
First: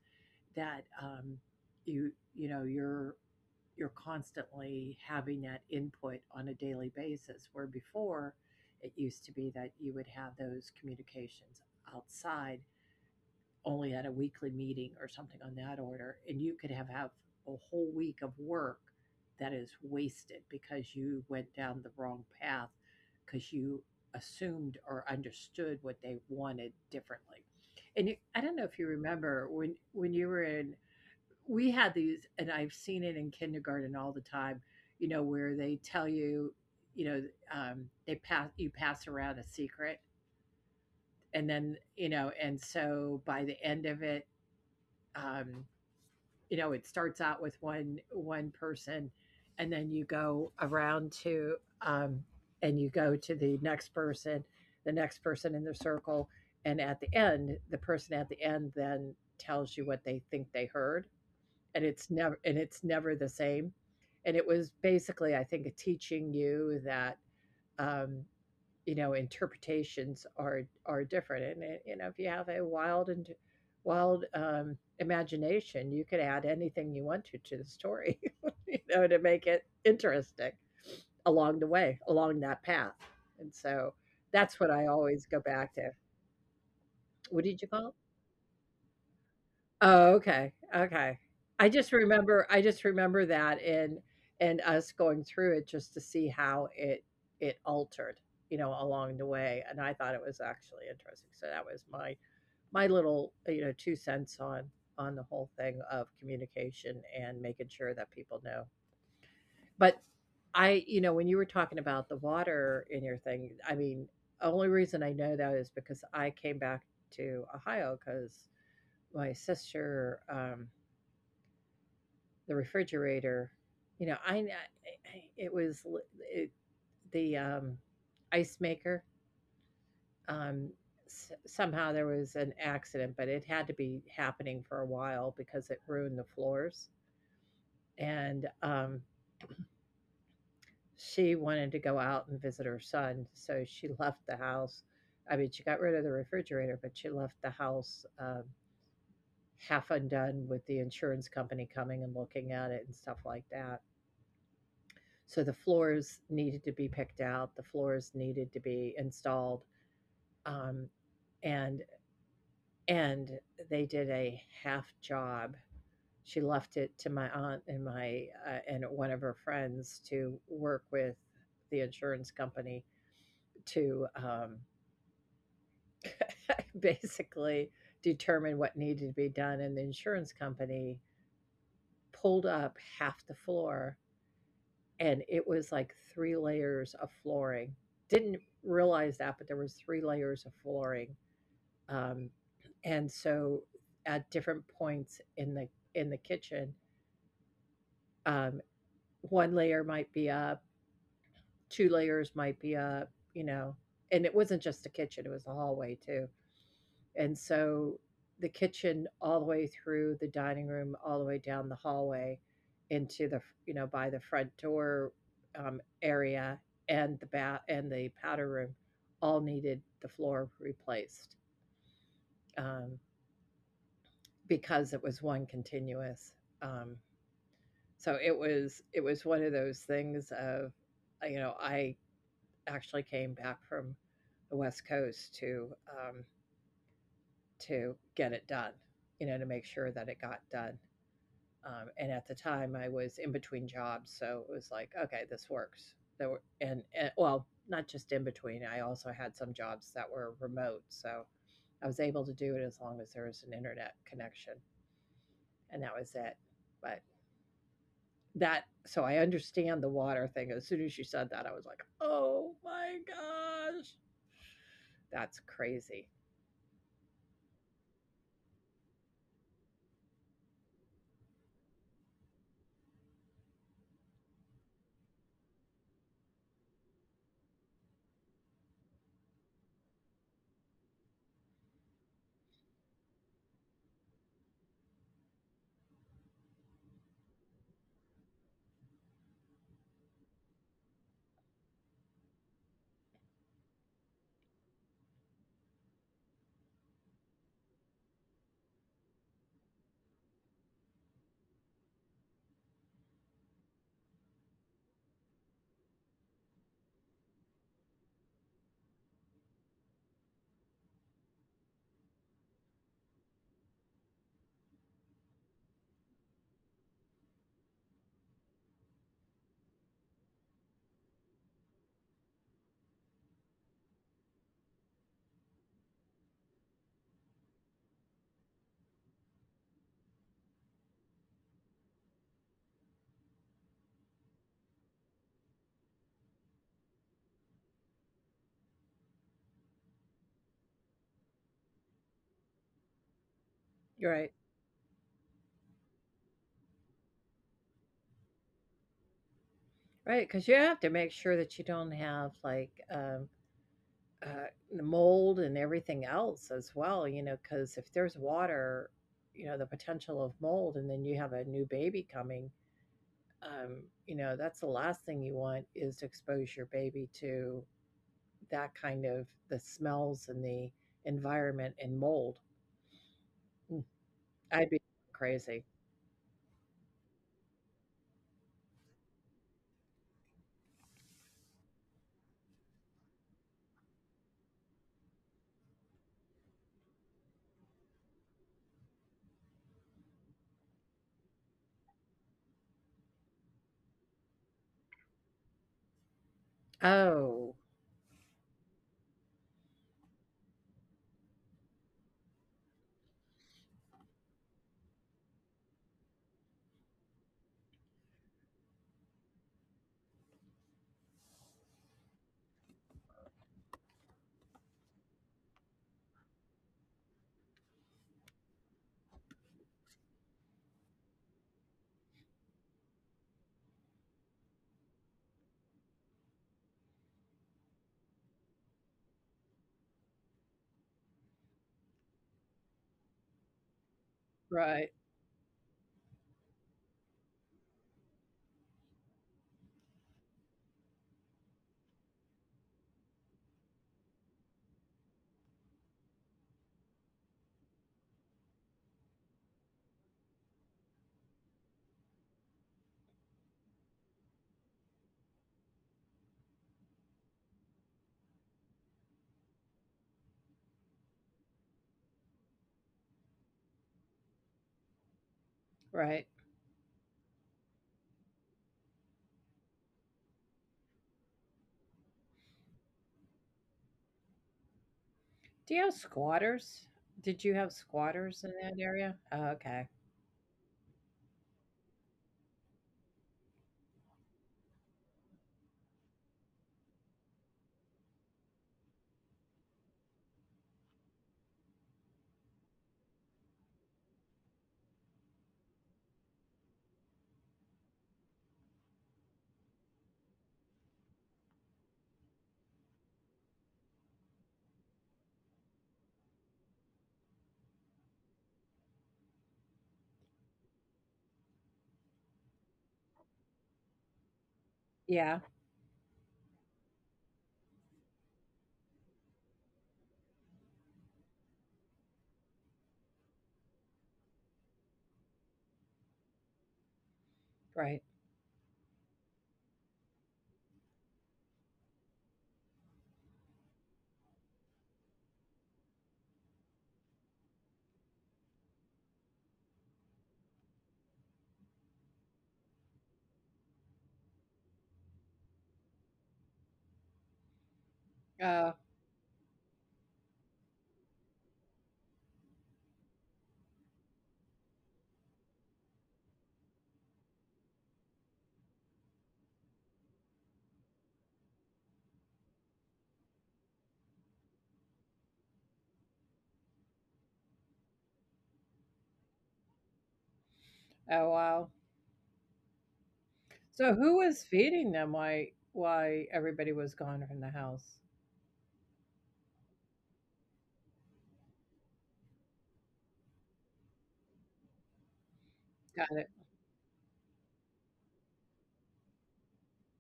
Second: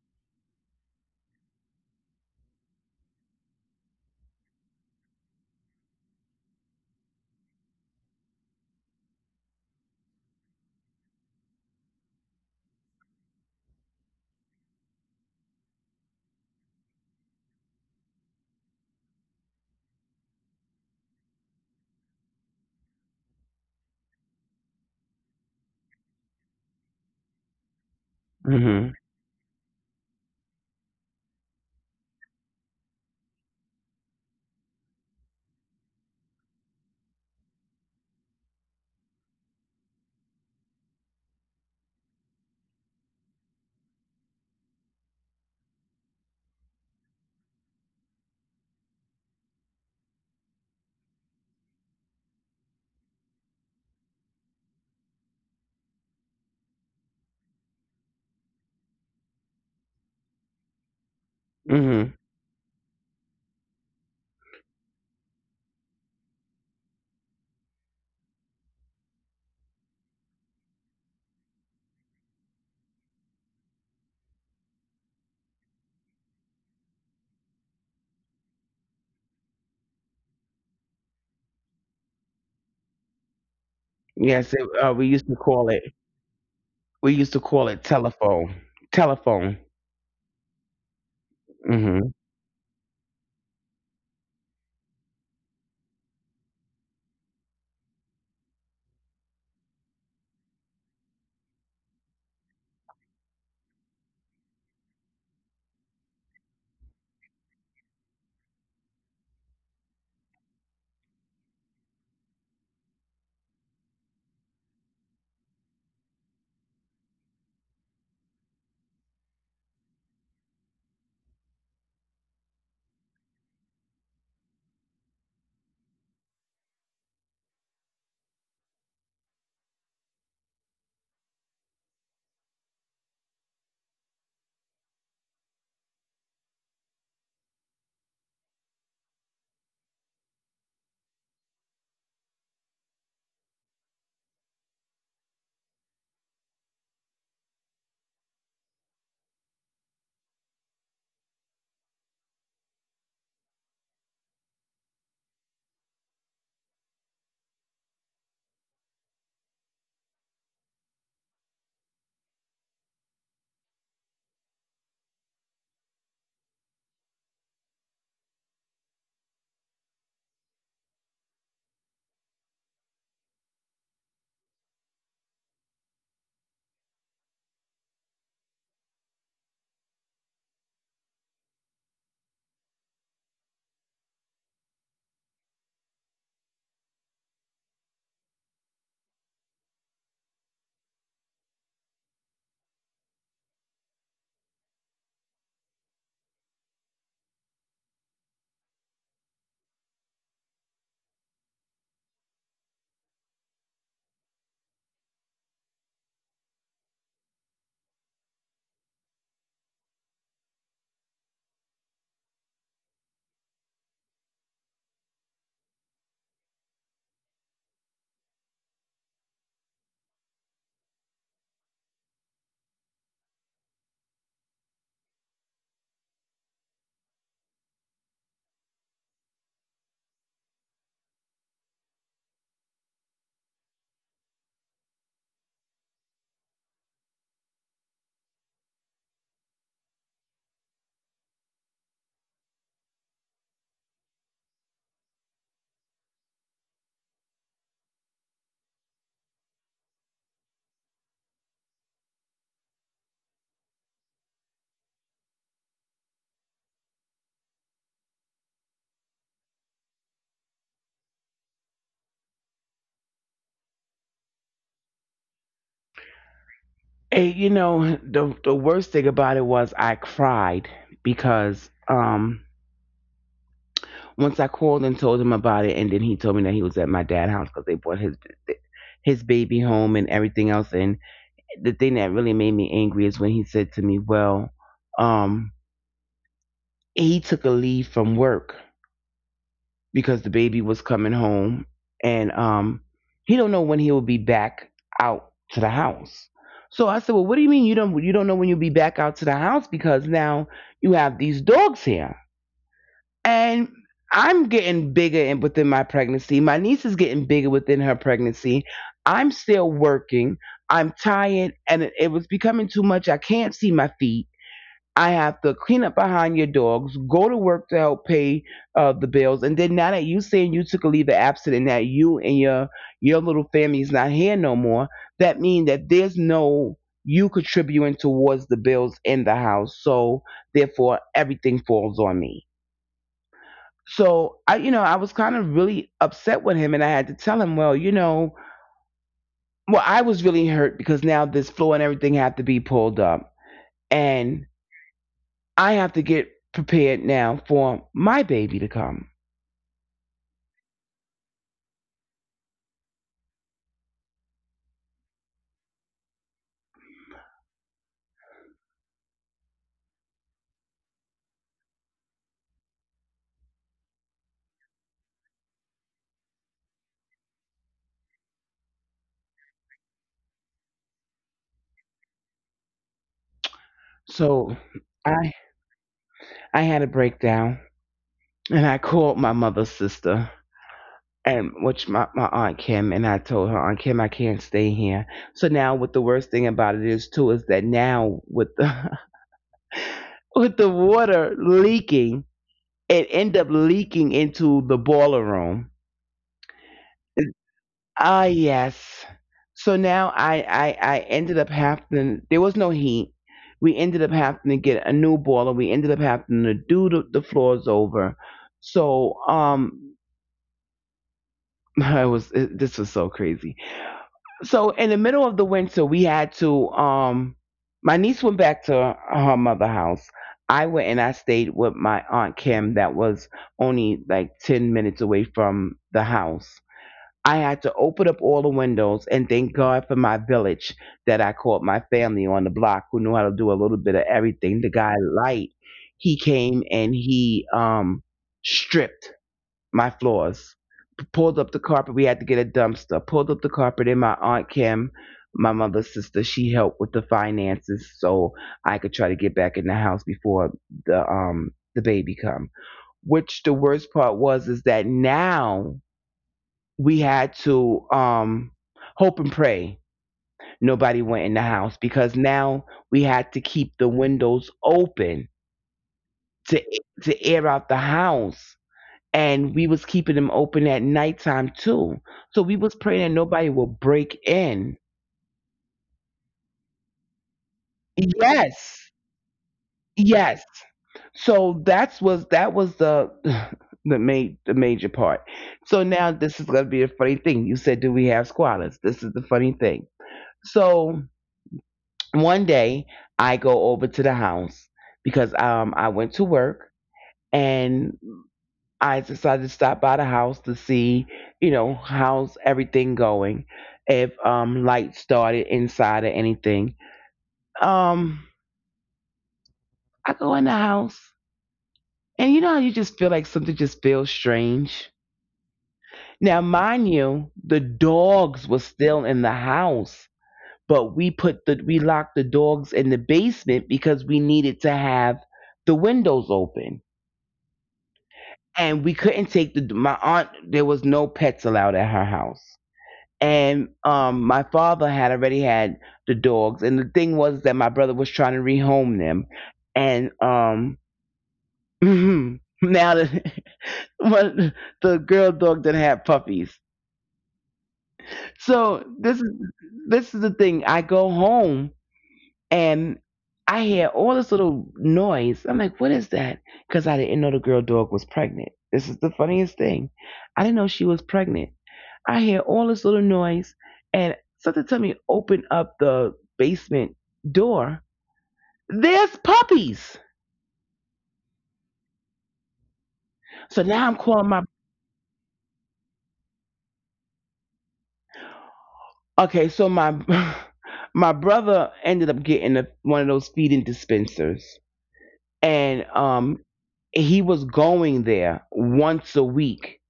Speaker 1: that um, you you know you're you're constantly having that input on a daily basis, where before it used to be that you would have those communications outside only at a weekly meeting or something on that order, and you could have, have a whole week of work that is wasted because you went down the wrong path because you assumed or understood what they wanted differently. And you, I don't know if you
Speaker 2: Mhm.
Speaker 1: remember when when you were in, we had these, and I've seen it in kindergarten all the time, you know, where they tell you, you know, um, they pass you pass around a secret, and then, you know, and so by the end of it, um, you know, it starts out with one one person, and then you go around to, um, and you go to the next person, the next person in the circle, and at the end, the person at the end then tells you what they think they heard, and it's
Speaker 2: Mhm.
Speaker 1: never and it's never the same. And it was basically, I think, teaching you that, um, you know, interpretations are are different. And it, you know, if you have a wild and wild um, imagination, you could add anything you want to to the story, you know, to make it interesting along the way, along that path. And so
Speaker 2: Yes,
Speaker 1: that's what
Speaker 2: it,
Speaker 1: I
Speaker 2: uh, we
Speaker 1: always
Speaker 2: used
Speaker 1: go
Speaker 2: to
Speaker 1: back
Speaker 2: call it.
Speaker 1: to.
Speaker 2: We used
Speaker 1: What
Speaker 2: to
Speaker 1: did you
Speaker 2: call
Speaker 1: call
Speaker 2: it
Speaker 1: it?
Speaker 2: telephone. Telephone.
Speaker 1: Oh, okay, okay. I just
Speaker 2: Hmm.
Speaker 1: remember I just remember that and and us going through it just to see how it it altered, you know, along the way, and I thought it was actually interesting. So that was my my little, uh, you know, two cents on on the whole thing of communication and making sure that people know. But I, you know, when you were talking about the water in your thing, I mean, only reason I know that is because I came back to Ohio because my sister, um the refrigerator, you know, I I it was it the, um, ice maker, um, s somehow there was an accident, but it had to be happening for a while because it ruined the floors, and, um, she wanted to go out and visit her son, so she left the house. I mean, she got rid of the refrigerator, but she left the house, um, half undone with the insurance company coming and looking at it and stuff like that. So the floors needed to be picked out, the floors needed to be installed. Um, and and They did a half job. She left it to my aunt and my uh, and one of her friends to work with the insurance company to, um, basically determine what needed to be done. And the insurance company pulled up half the floor, and it was like three layers of flooring. Didn't realize that, but there was three layers of flooring. Um, and so at different points in the in the kitchen, um, one layer might be up, two layers might be up, you know. And it wasn't just the kitchen, it was the hallway too. And so the kitchen all the way through the dining room, all the way down the hallway into the, you know, by the front door um, area and the bath and the powder room all needed the floor replaced, um, because it was one continuous. Um, so it was it was one of those things of, uh, you know, I actually came back from the West Coast to, um, to get it done, you know, to make sure that it got done. Um, and at the time, I was in between jobs, so it was like, okay, this works. There were, and, and well, not just in between. I also had some jobs that were remote, so I was able to do it as long as there was an internet connection, and that was it. But that, so I understand the water thing. As soon as you said that, I was like, oh my gosh, that's crazy.
Speaker 2: And you know, the the worst thing about it was I cried because um once I called and told him about it, and then he told me that he was at my dad's house because they brought his his baby home and everything else. And the thing that really made me angry is when he said to me, "Well, um, he took a leave from work," because the baby was coming home. And um he don't know when he'll be back out to the house. So I said, "Well, what do you mean you don't you don't know when you'll be back out to the house, because now you have these dogs here?" And I'm getting bigger and within my pregnancy. My niece is getting bigger within her pregnancy. I'm still working. I'm tired and it it was becoming too much. I can't see my feet. I have to clean up behind your dogs, go to work to help pay uh, the bills, and then now that you saying you took a leave of absence and that you and your your little family's not here no more, that means that there's no you contributing towards the bills in the house. So therefore, everything falls on me. So I, you know, I was kind of really upset with him, and I had to tell him, well, you know, well, I was really hurt because now this floor and everything have to be pulled up,
Speaker 1: You're right,
Speaker 2: and I have to get prepared now for my baby to come.
Speaker 1: right? Because you have to make sure that you don't have like, um, Uh, the mold and everything else as well, you know, because if there's water, you know, the potential of mold, and then you have a new baby coming, um, you know, that's the last thing you want is to expose your baby to that kind of the smells and the environment and mold.
Speaker 2: So
Speaker 1: I'd be
Speaker 2: I
Speaker 1: crazy.
Speaker 2: I had a breakdown and I called my mother's sister, and which my, my aunt Kim, and I told her, Aunt Kim, I can't stay here. So now what the worst thing about it is too is that now with the with the water leaking, it end up leaking into the boiler room.
Speaker 1: Oh,
Speaker 2: Ah, yes. So now I, I I ended up having there was no heat. We ended up having to get a new boiler. We ended up having to do the, the floors over. So um, I was it, this was so crazy. So in the middle of the winter, we had to um, my niece went back to her, her mother house. I went and I stayed with my aunt Kim that was only like ten minutes away from the house. I had to open up all the windows and thank God for my village that I called my family on the block who knew how to do a little bit of everything. The
Speaker 1: right,
Speaker 2: guy Light, he came and he um stripped my floors, p- pulled up the carpet. We had to get a dumpster, pulled up the carpet, and my aunt Kim, my mother's sister, she helped with the finances so I could try to get back in the house before the um the baby come. Which the worst part was is that now we had to um hope and pray nobody went in the house, because now we had to keep the windows open
Speaker 1: right.
Speaker 2: to to air out the house, and we was keeping them open at nighttime too, so we was praying that nobody would break in.
Speaker 1: Do you have squatters? Did you have squatters in that
Speaker 2: Yes,
Speaker 1: area? Oh, okay.
Speaker 2: yes. So that's was that was the the ma- the major part. So now this is going to be a funny thing. You said, do we have squatters? This is the funny thing. So one day I go over to the house because um I went to work, and I decided to stop by the house to see, you know, how's everything going, if um lights started inside or anything. Um I go in the house, and you know how you just feel like something just feels strange.
Speaker 1: Yeah,
Speaker 2: Now mind you, the dogs were still in the house, but we put the we locked the dogs in the basement because we needed to have the windows open,
Speaker 1: right.
Speaker 2: and we couldn't take the my aunt there was no pets allowed at her house. And um my father had already had the dogs, and the thing was that my brother was trying to rehome them. And um now that one- the girl dog didn't have puppies.
Speaker 1: Oh,
Speaker 2: So this is this is the thing. I go home and I hear all this little noise. I'm like, what is that? Because I didn't know the girl dog was pregnant. This is the funniest thing. I didn't know she was pregnant. I hear all this little noise, and something told me open up the basement door. There's puppies.
Speaker 1: oh, wow.
Speaker 2: So
Speaker 1: So
Speaker 2: now I'm
Speaker 1: who
Speaker 2: calling
Speaker 1: was
Speaker 2: my
Speaker 1: feeding them? Why? Why everybody was gone from the house?
Speaker 2: okay. So my my brother ended up getting a, one of those feeding dispensers, and
Speaker 1: Got it.
Speaker 2: um, he was going there once a week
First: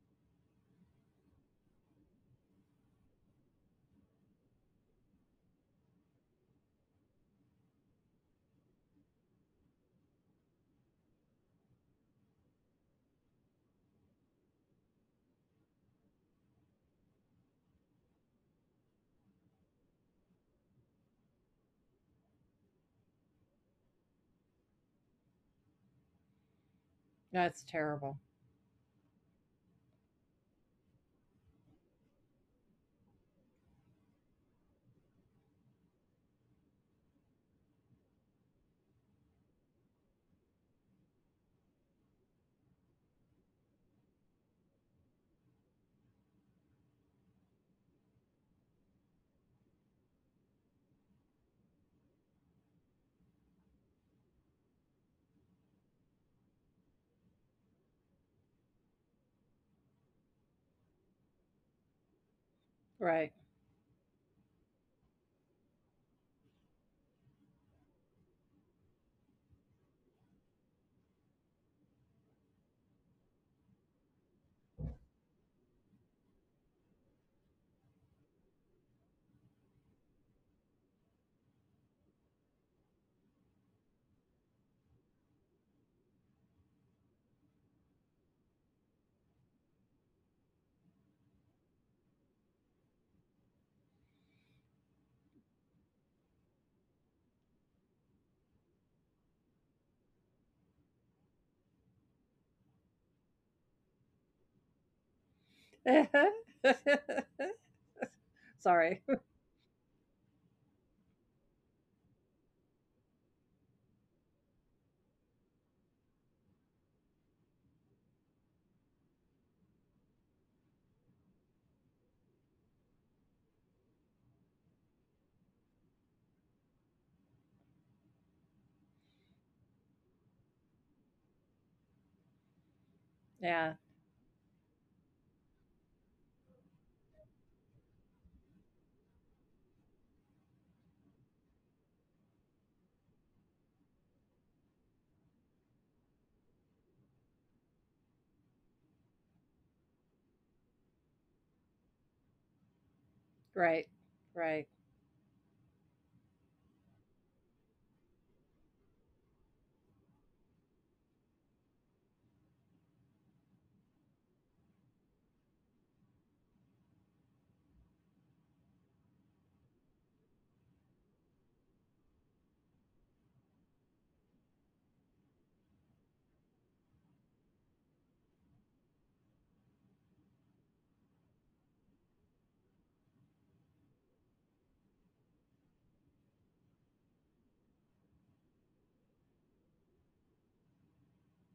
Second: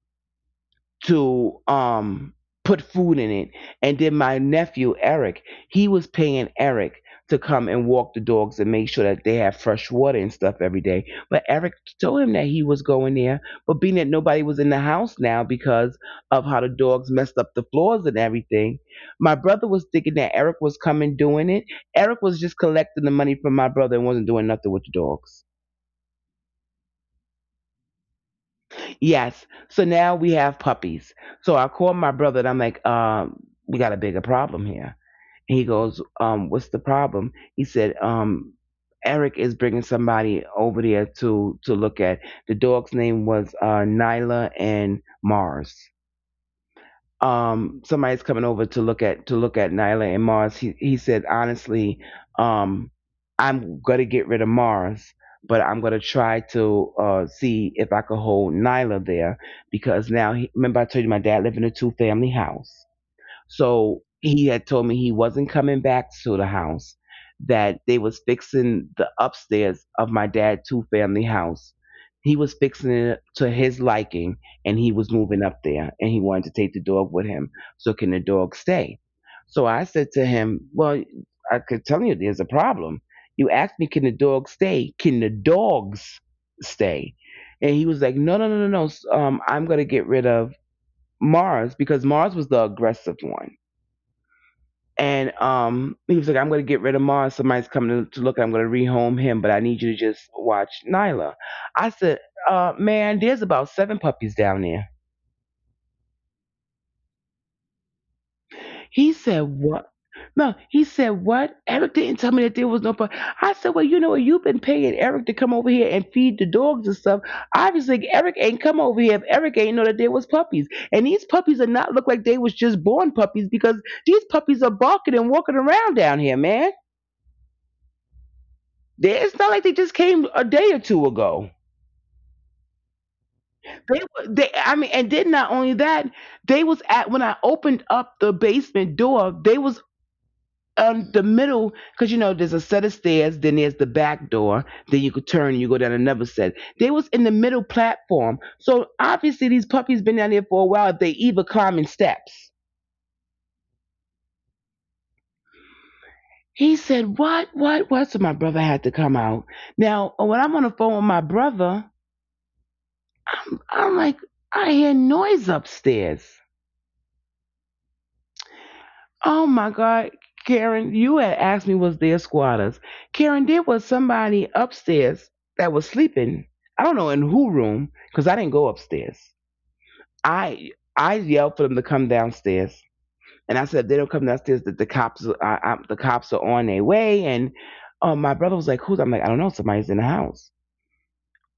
Speaker 2: to um put food in it. And then my nephew Eric, he was paying Eric to come and walk the dogs and make sure that they have fresh water and stuff every day. But Eric told him that he was going there, but being that nobody was in the house now because of how the dogs messed up the floors and everything, my brother was thinking that Eric was coming doing it. Eric was just collecting the money from my brother and wasn't doing nothing with the dogs.
Speaker 1: That's terrible.
Speaker 2: Yes. So now we have puppies. So I called my brother and I'm like, um, we got a bigger problem here. And he goes, um, what's the problem? He said, um, Eric is bringing somebody over there to to look at. The dog's name was uh, Nyla and Mars. Um somebody's coming over to look at to look at Nyla and Mars. He he said honestly, um I'm gonna get rid of Mars, but I'm gonna try to uh see if I could hold Nyla there because now he, remember I told you my dad lived in a two family house.
Speaker 1: Right.
Speaker 2: So he had told me he wasn't coming back to the house, that they was fixing the upstairs of my dad's two family house. He was fixing it to his liking, and he was moving up there, and he wanted to take the dog with him. So can the dog stay? So I said to him, well, I could tell you there's a problem. You asked me, can the dog stay? Can the dogs stay? And he was like, no, no, no, no, no. Um, I'm gonna get rid of Mars because Mars was the aggressive one. And um, he was like, I'm going to get rid of Mars. Somebody's coming to, to look. I'm going to rehome him, but I need you to just watch Nyla. I said, uh, man, there's about seven puppies down there.
Speaker 1: Sorry.
Speaker 2: He said, what? No, he said, what? Eric didn't tell me that there was no puppy. I said, well, you know what? You've been paying Eric to come over here and feed the dogs and stuff. Obviously, Eric ain't come over here if Eric ain't know that there was puppies. And these puppies are not look like they was just born puppies, because these puppies are barking and walking around down here, man. They, it's not like they just came a day or two ago.
Speaker 1: Yeah.
Speaker 2: They, were- they, I mean, and then not only that, they was at when I opened up the basement door, they was on the middle because you know there's a set of stairs, then there's the back door, then you could turn, and you go down another set. They was in the middle platform, so obviously these puppies been down there for a while. If they even climbing steps.
Speaker 1: Right. Right.
Speaker 2: He said, "What? What? What?" So my brother had to come out. Now, when I'm on the phone with my brother, I'm like, I hear noise upstairs. Oh my God, Karen, you had asked me, was there squatters? Karen, there was somebody upstairs that was sleeping. I don't know in who room, because I didn't go upstairs. I I yelled for them to come downstairs, and I said if they don't come downstairs, that the cops are- I, I, the cops are on their way. And um, my brother was like, "Who's?" I'm like, "I don't know. Somebody's in the house."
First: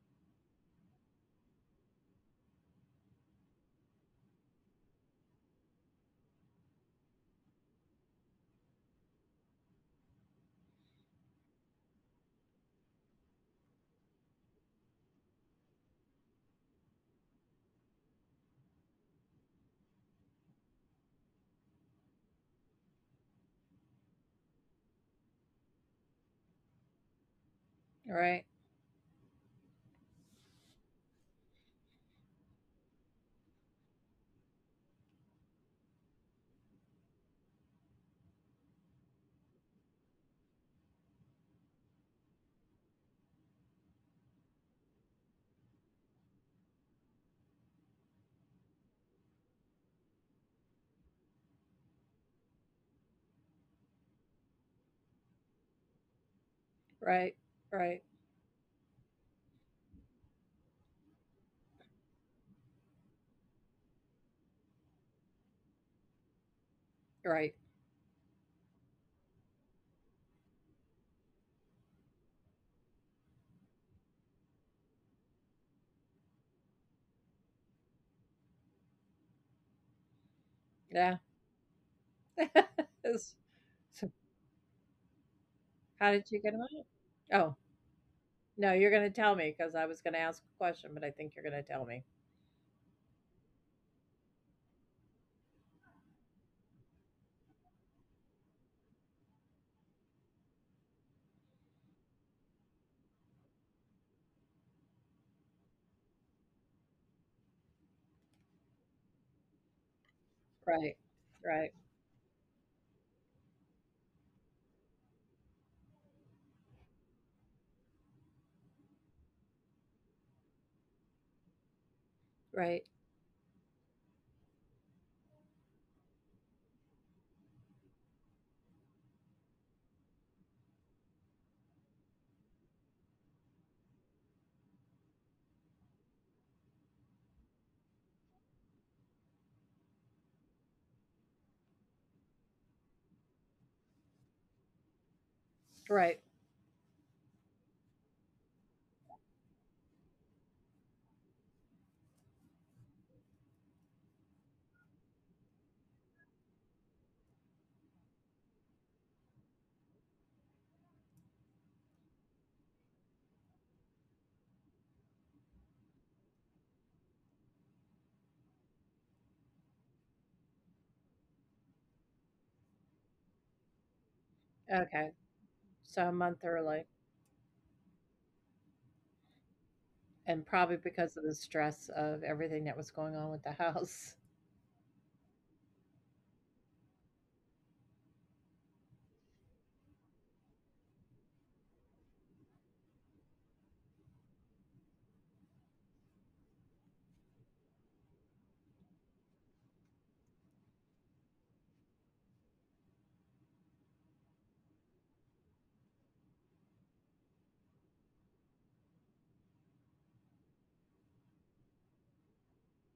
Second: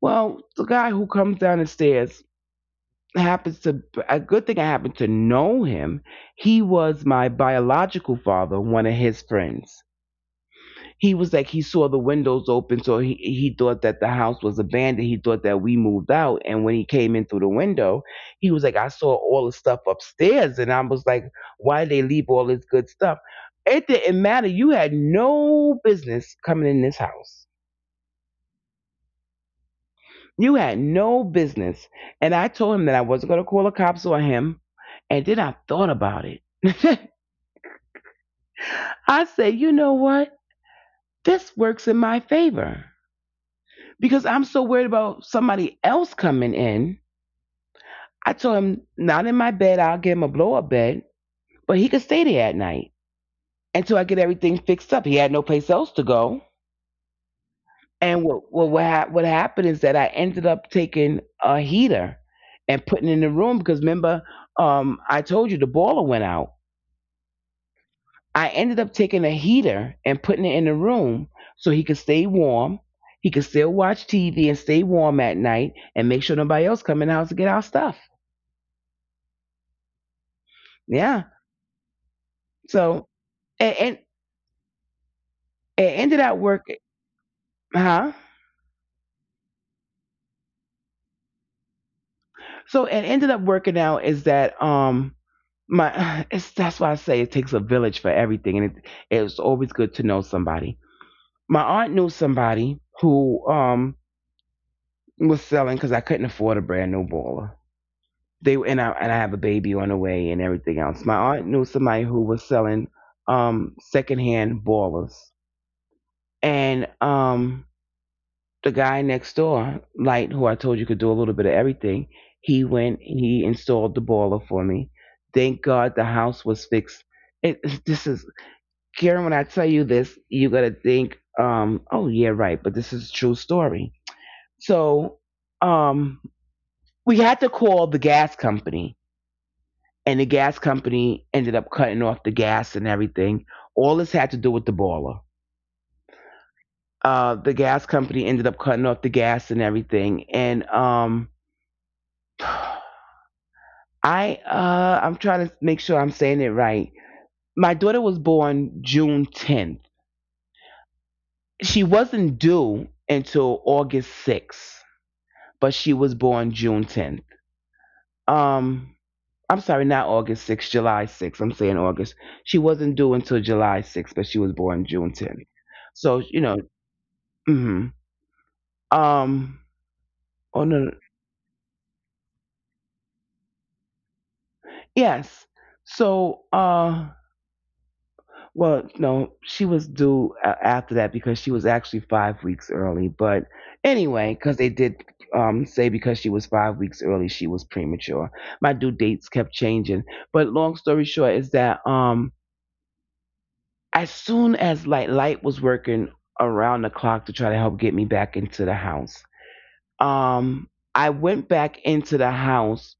Speaker 2: Well, the guy who comes down the stairs happens to a good thing. I happen to know him. He was my biological father, one of his friends. He was like, he saw the windows open, so he, he thought that the house was abandoned. He thought that we moved out, and when he came in through the window, he was like, "I saw all the stuff upstairs," and I was like, "Why did they leave all this good stuff? It didn't matter. You had no business coming in this house.
Speaker 1: Right.
Speaker 2: You had no business." And I told him that I wasn't going to call the cops on him. And then I thought about it. I said, you know what, this works in my favor because I'm so worried about somebody else coming in. I told him, not in my bed. I'll give him a blow up bed, but he could stay there at night until I get everything fixed up. He had no place else to go.
Speaker 1: Right. Right.
Speaker 2: And what what what, hap- what happened is that I ended up taking a heater and putting it in the room because, remember, um, I told you the boiler went out.
Speaker 1: Right.
Speaker 2: I ended up taking a heater and putting it in the room so he could stay warm. He could still watch T V and stay warm at night and make sure nobody else come in the house to get our stuff.
Speaker 1: Yeah.
Speaker 2: Yeah. So
Speaker 1: It's-
Speaker 2: and, and
Speaker 1: so
Speaker 2: it
Speaker 1: how
Speaker 2: ended
Speaker 1: did
Speaker 2: up
Speaker 1: you get them
Speaker 2: work.
Speaker 1: out? Oh,
Speaker 2: Huh?
Speaker 1: no, you're going to tell me because I was going to ask a question, but I think you're going to tell me.
Speaker 2: So it ended up working out is that um my it's that's why I say it takes a village for everything, and it it was always good to know somebody. My aunt knew somebody who um was selling because I couldn't afford a brand new boiler. They, and I and I have a baby on the way and everything
Speaker 1: Right.
Speaker 2: else. My aunt knew
Speaker 1: Right.
Speaker 2: somebody who was selling um secondhand boilers, and um the guy next door, Light, who I told you could do a little bit of everything, he
Speaker 1: Right.
Speaker 2: went, he installed the boiler for me. Thank God the house was fixed. It, this is, Karen, when I tell you this, you're going to think, um, oh, yeah, right, but this is a true story. So um, we had to call the gas company, and the gas company ended up cutting off the gas and everything. All this had to do with the boiler.
Speaker 1: Right.
Speaker 2: Uh, the gas company ended up cutting off the gas and everything. And um, I uh I'm trying to make sure I'm saying it right. My daughter was born June tenth. She wasn't due until August sixth, but she was born June tenth. Um I'm sorry, not August sixth, July sixth. I'm saying August. She wasn't due until July sixth, but she was born
Speaker 1: Okay.
Speaker 2: June tenth.
Speaker 1: So a
Speaker 2: So,
Speaker 1: month
Speaker 2: you know.
Speaker 1: early.
Speaker 2: Mhm. Um
Speaker 1: And
Speaker 2: oh,
Speaker 1: probably
Speaker 2: no. No.
Speaker 1: because of the stress of everything that was going on with the house.
Speaker 2: Yes. So, uh well, no, she was due a- after that because she was actually five weeks early. But anyway, because they did um, say because she was five weeks early, she was premature. My due dates kept changing. But long story short is that um, as soon as Light Light was working around the clock to try to help get me back into the house, um, I went back into the house.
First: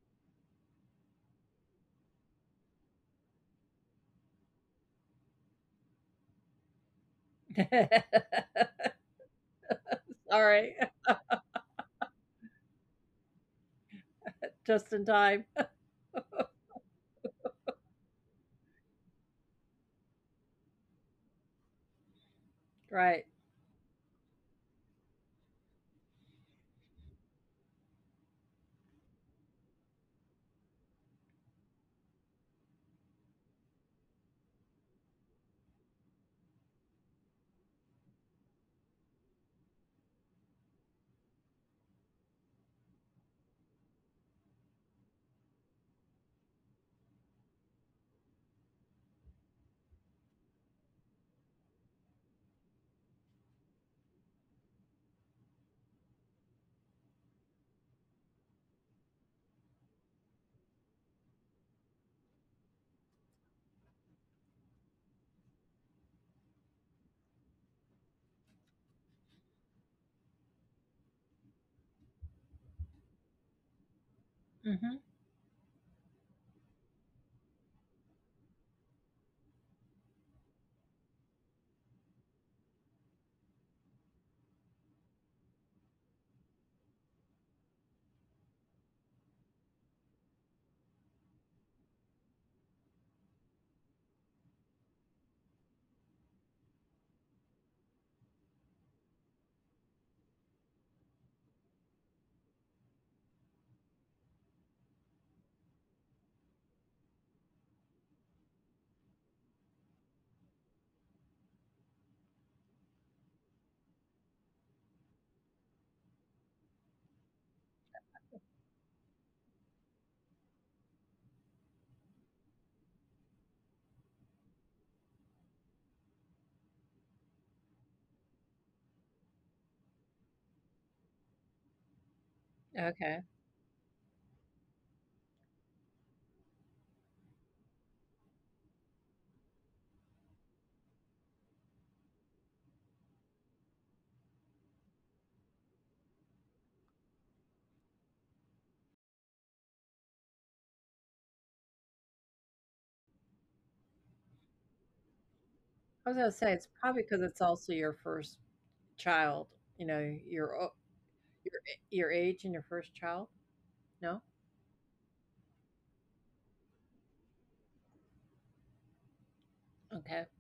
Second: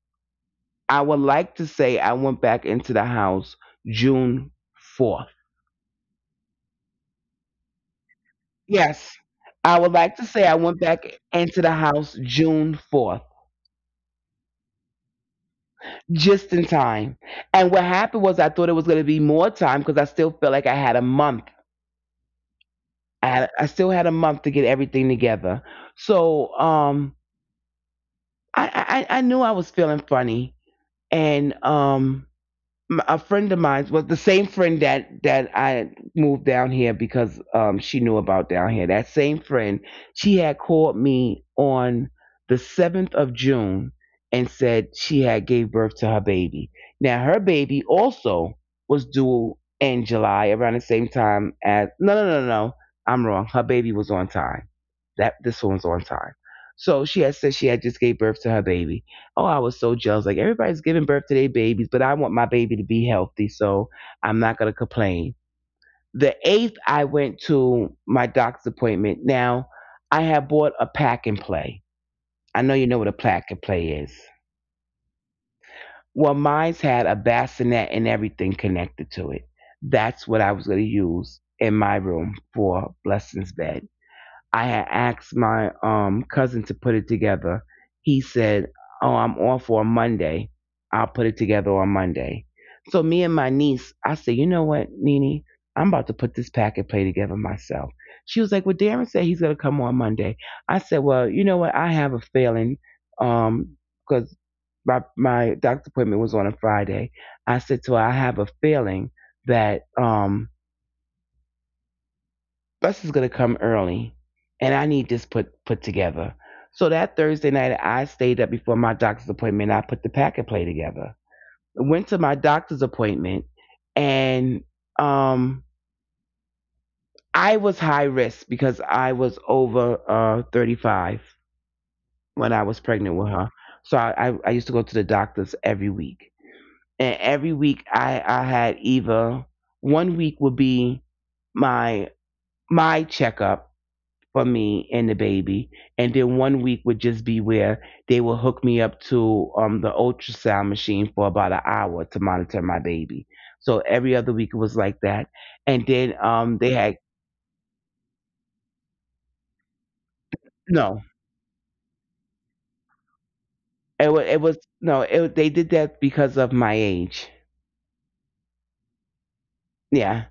Speaker 2: I would like to say I went back into the house June fourth. Yes. I would like to
Speaker 1: All
Speaker 2: say I
Speaker 1: right,
Speaker 2: went back into the house June fourth,
Speaker 1: just in time.
Speaker 2: just in time. And what happened was I thought it was going to be more time because I still felt like I had a month.
Speaker 1: Right.
Speaker 2: I, had, I still had a month to get everything together. So um, I, I, I I knew I was feeling funny. And um, m- a friend of mine was the same friend that that I moved down here because um she knew about down here. That same friend, she had called me on the seventh of June and said she had gave birth to her baby. Now her baby also was due in July around the same time as no no no no no, I'm wrong. Her baby was on time. That this one's on time. So she had said she had just gave birth to her baby. Oh, I was so jealous. Like, everybody's giving birth to their babies, but I want my baby to be healthy, so I'm not gonna complain. The eighth, I went to my doc's appointment. Now, I have bought a pack and play. I know you know what a pack and play is.
Speaker 1: Mhm.
Speaker 2: Well, mine's had a bassinet and everything connected to it. That's what I was gonna use in my room for Blessing's bed. I had asked my um cousin to put it together. He said, "Oh, I'm off on Monday. I'll put it together on Monday." So me and my niece, I said, "You know what, Nene? I'm about to put this packet play together myself." She was like, "Well, Darren said he's gonna come on Monday." I said, "Well, you know what? I have a feeling, um, because my my doctor appointment was on a Friday." I said to her, "I have a feeling that um." Bus is going to come early, and I need this put put together. So that Thursday night, I stayed up before my doctor's appointment. I put the packet play together. I went to my doctor's appointment, and um, I was high risk because I was over uh, thirty-five when I was
Speaker 1: Okay.
Speaker 2: pregnant with her. So I, I, I used to go to the doctors every week, and every week I I had either one week would be my my checkup for me and the baby. And then one week would just be where they will hook me up to um, the ultrasound machine for about an hour to monitor my baby. So every other week it was like that. And
Speaker 1: I was
Speaker 2: then
Speaker 1: gonna say
Speaker 2: um,
Speaker 1: it's
Speaker 2: they
Speaker 1: probably
Speaker 2: had,
Speaker 1: because it's also your first child, you know, your o
Speaker 2: no,
Speaker 1: your your age and your first child?
Speaker 2: it
Speaker 1: No?
Speaker 2: was, it was no, it, they did that because of my age.
Speaker 1: Okay.
Speaker 2: Yeah.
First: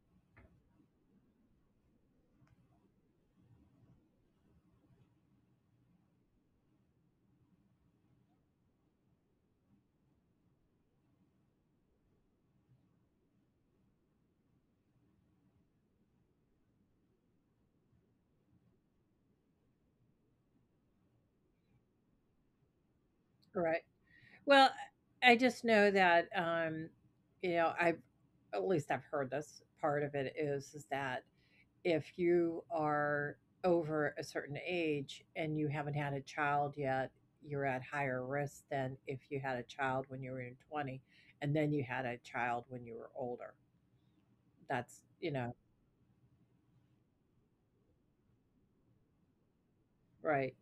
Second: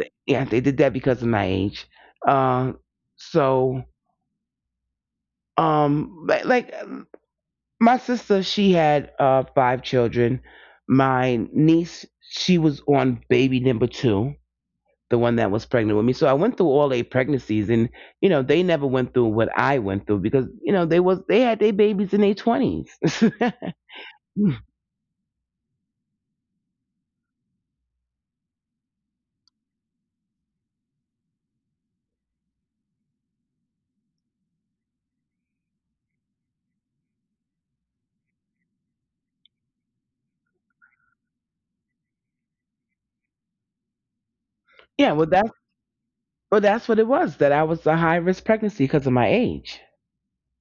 Speaker 2: Th- Yeah, they did that because of my age. Uh, so, um, li- like, my sister, she had uh five children. My niece, she was on baby number two, the one that was pregnant with me, so I went through all eight pregnancies. And, you know, they never went through what I went through because, you know, they was they had their babies in their twenties.
Speaker 1: All right. Well, I just know that, um, you know, I've at least I've heard this part of it is is that if you are over a certain age and you haven't had a child yet, you're at higher risk than if you had a child when you were in twenty and then you had a child when you were older. That's,
Speaker 2: yeah well
Speaker 1: you
Speaker 2: that's
Speaker 1: know,
Speaker 2: Well, that's what it was, that I was a high risk pregnancy because of my age.
Speaker 1: right.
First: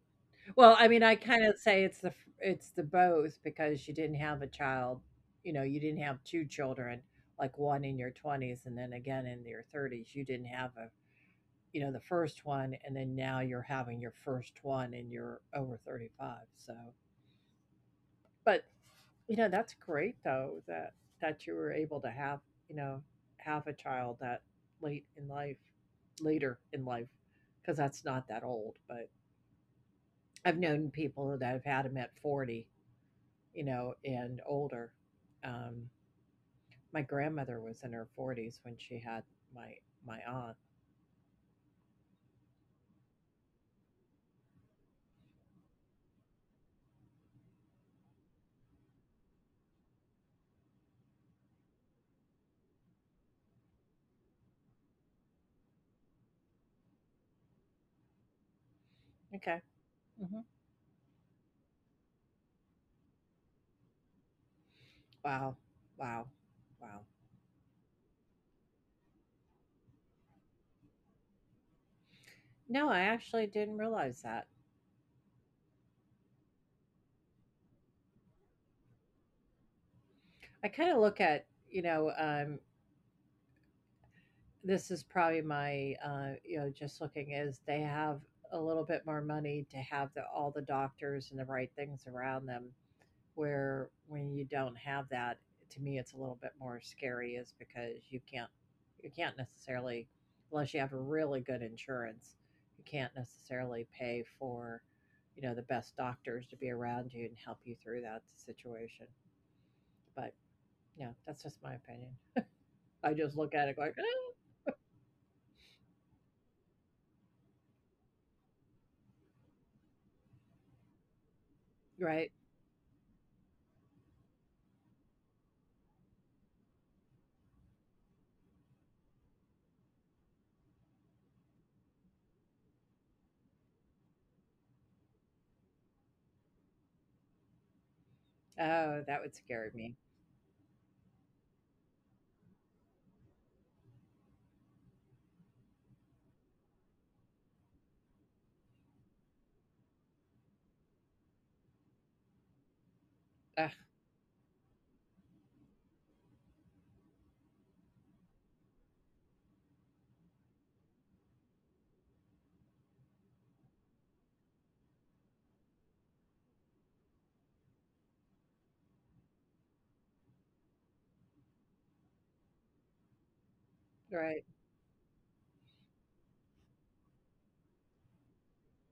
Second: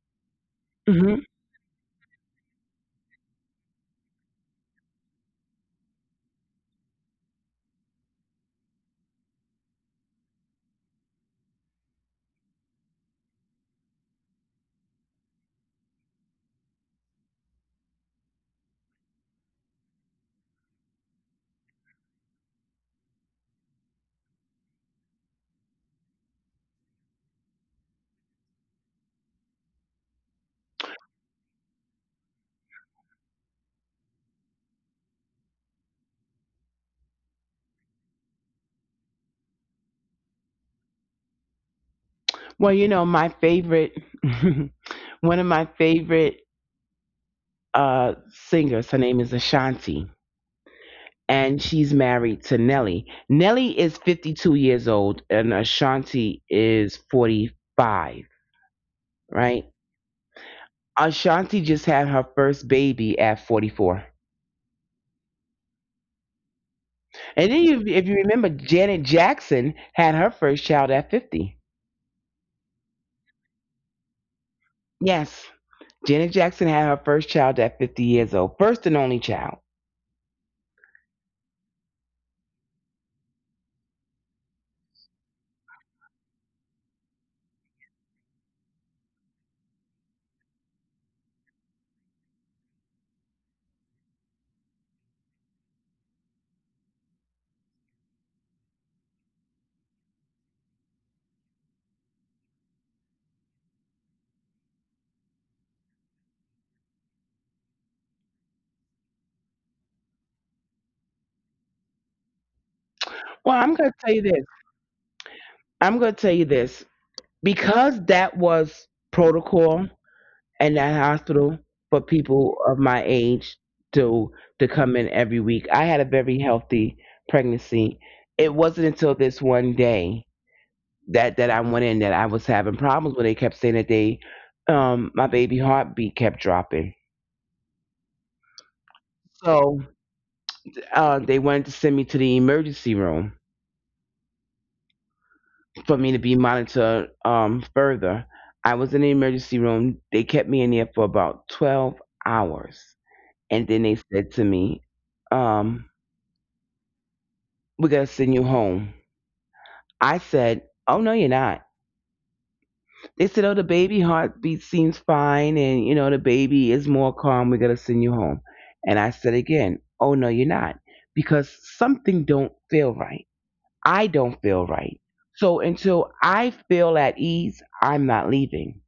Speaker 1: Well, I mean, I
Speaker 2: Hmm.
Speaker 1: kind of say it's the f- it's the both because you didn't have a child, you know, you didn't have two children, like one in your twenties and then again in your thirties. You didn't have a, you know, the first one and then now you're having your first one and you're over thirty-five. So but, you know, that's great though that that you were able to have, you know, have a child that late in life, later in life, because that's not that old. But I've known people that have had them at forty, you know, and older. Um, my grandmother was in her forties when she had my my aunt.
Speaker 2: Well, you know, my favorite, one of my favorite, uh, singers, her name is Ashanti, and she's married to Nelly. Nelly is fifty-two years old, and Ashanti is forty-five,
Speaker 1: Okay.
Speaker 2: right?
Speaker 1: Hmm.
Speaker 2: Ashanti just had her first baby at forty-four.
Speaker 1: Wow. Wow. Wow.
Speaker 2: And then, you, if you remember, Janet Jackson had her first child at fifty.
Speaker 1: No, I actually didn't realize that.
Speaker 2: Yes. Janet Jackson had her first child at fifty years old, first and only child.
Speaker 1: I kind of look at, you know, um, this is probably my, uh, you know, just looking is they have a little bit more money to have the, all the doctors and the right things around them. Where when you don't have that, to me, it's a little bit more scary, is because you can't, you can't necessarily, unless you have really good insurance, you can't necessarily pay for, you know, the best doctors to be around you and help you through that situation. But yeah, that's just my opinion. I just look
Speaker 2: Well,
Speaker 1: at
Speaker 2: I'm
Speaker 1: it
Speaker 2: going
Speaker 1: going,
Speaker 2: to tell you this.
Speaker 1: "Ah,"
Speaker 2: I'm going to tell you this. Because that was protocol in that hospital for
Speaker 1: right?
Speaker 2: people of my age to to come in every week. I had a very healthy pregnancy. It wasn't until this one day that that I went in that I was having problems where they kept saying that they, um my baby heartbeat kept dropping.
Speaker 1: Oh, that would
Speaker 2: So,
Speaker 1: scare me.
Speaker 2: uh, they wanted to send me to the emergency room for me to be monitored, um, further. I was in the emergency room. They kept me in there for about twelve hours. And
Speaker 1: Ugh,
Speaker 2: then they said to me, um, "We're going to send you home." I said, "Oh, no, you're not." They said, "Oh, the baby heartbeat seems fine. And, you know, the baby is more calm. We're going to send you home." And I said again, "Oh, no, you're not. Because something don't feel right. I
Speaker 1: right.
Speaker 2: don't feel right. So until I feel at ease, I'm not leaving."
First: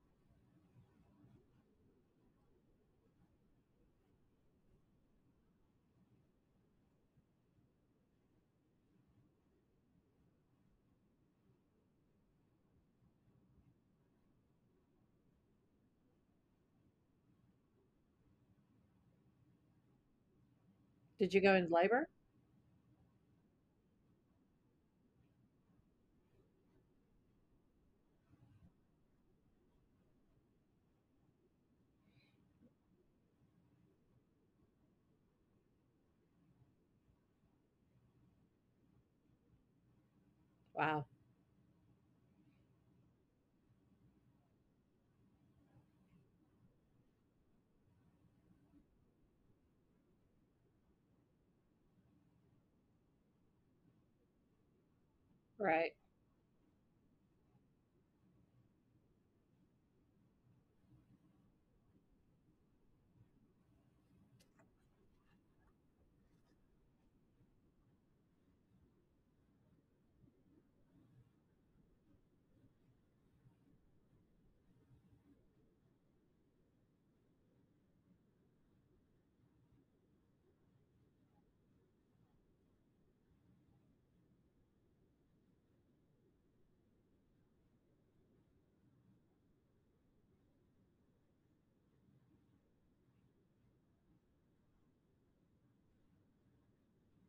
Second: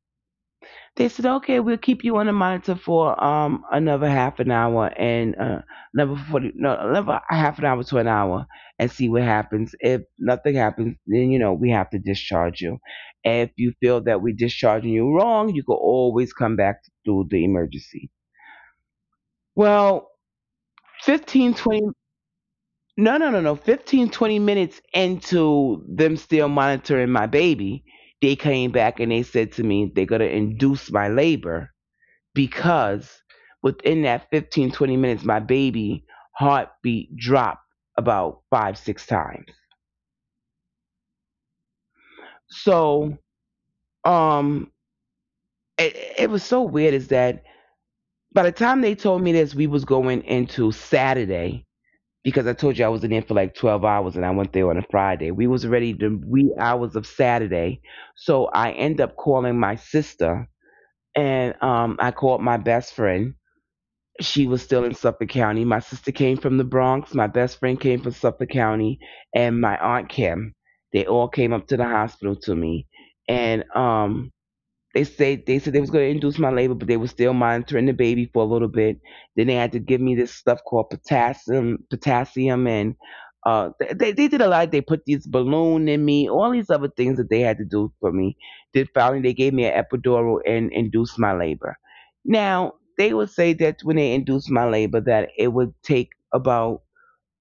Speaker 2: They said, "Okay, we'll keep you on the monitor for um another half an hour, and uh, another forty, no, another half an hour to an hour, and see what happens. If nothing happens, then, you know, we have to discharge you. If you feel that we're discharging you wrong, you can always come back through the emergency." Well,
Speaker 1: Did you
Speaker 2: fifteen
Speaker 1: go in
Speaker 2: twenty,
Speaker 1: labor?
Speaker 2: no, no, no, no, fifteen twenty minutes into them still monitoring my baby, they came back and they said to me, they're going to induce my labor because within that fifteen twenty minutes my baby heartbeat dropped about five six times.
Speaker 1: Wow.
Speaker 2: So um it, it was so weird is that by the time they told me this, we was going into Saturday. Because I told you I was in there for like twelve hours, and I went there on a Friday, we was already
Speaker 1: Right.
Speaker 2: the wee hours of Saturday. So I end up calling my sister, and um, I called my best friend. She was still in Suffolk County. My sister came from the Bronx. My best friend came from Suffolk County, and my aunt Kim. They all came up to the hospital to me, and um, they said they said they was going to induce my labor, but they were still monitoring the baby for a little bit. Then they had to give me this stuff called potassium, potassium, and uh, th- they they did a lot. They put this balloon in me, all these other things that they had to do for me. Then finally they gave me an epidural and induced my labor. Now they would say that when they induced my labor, that it would take about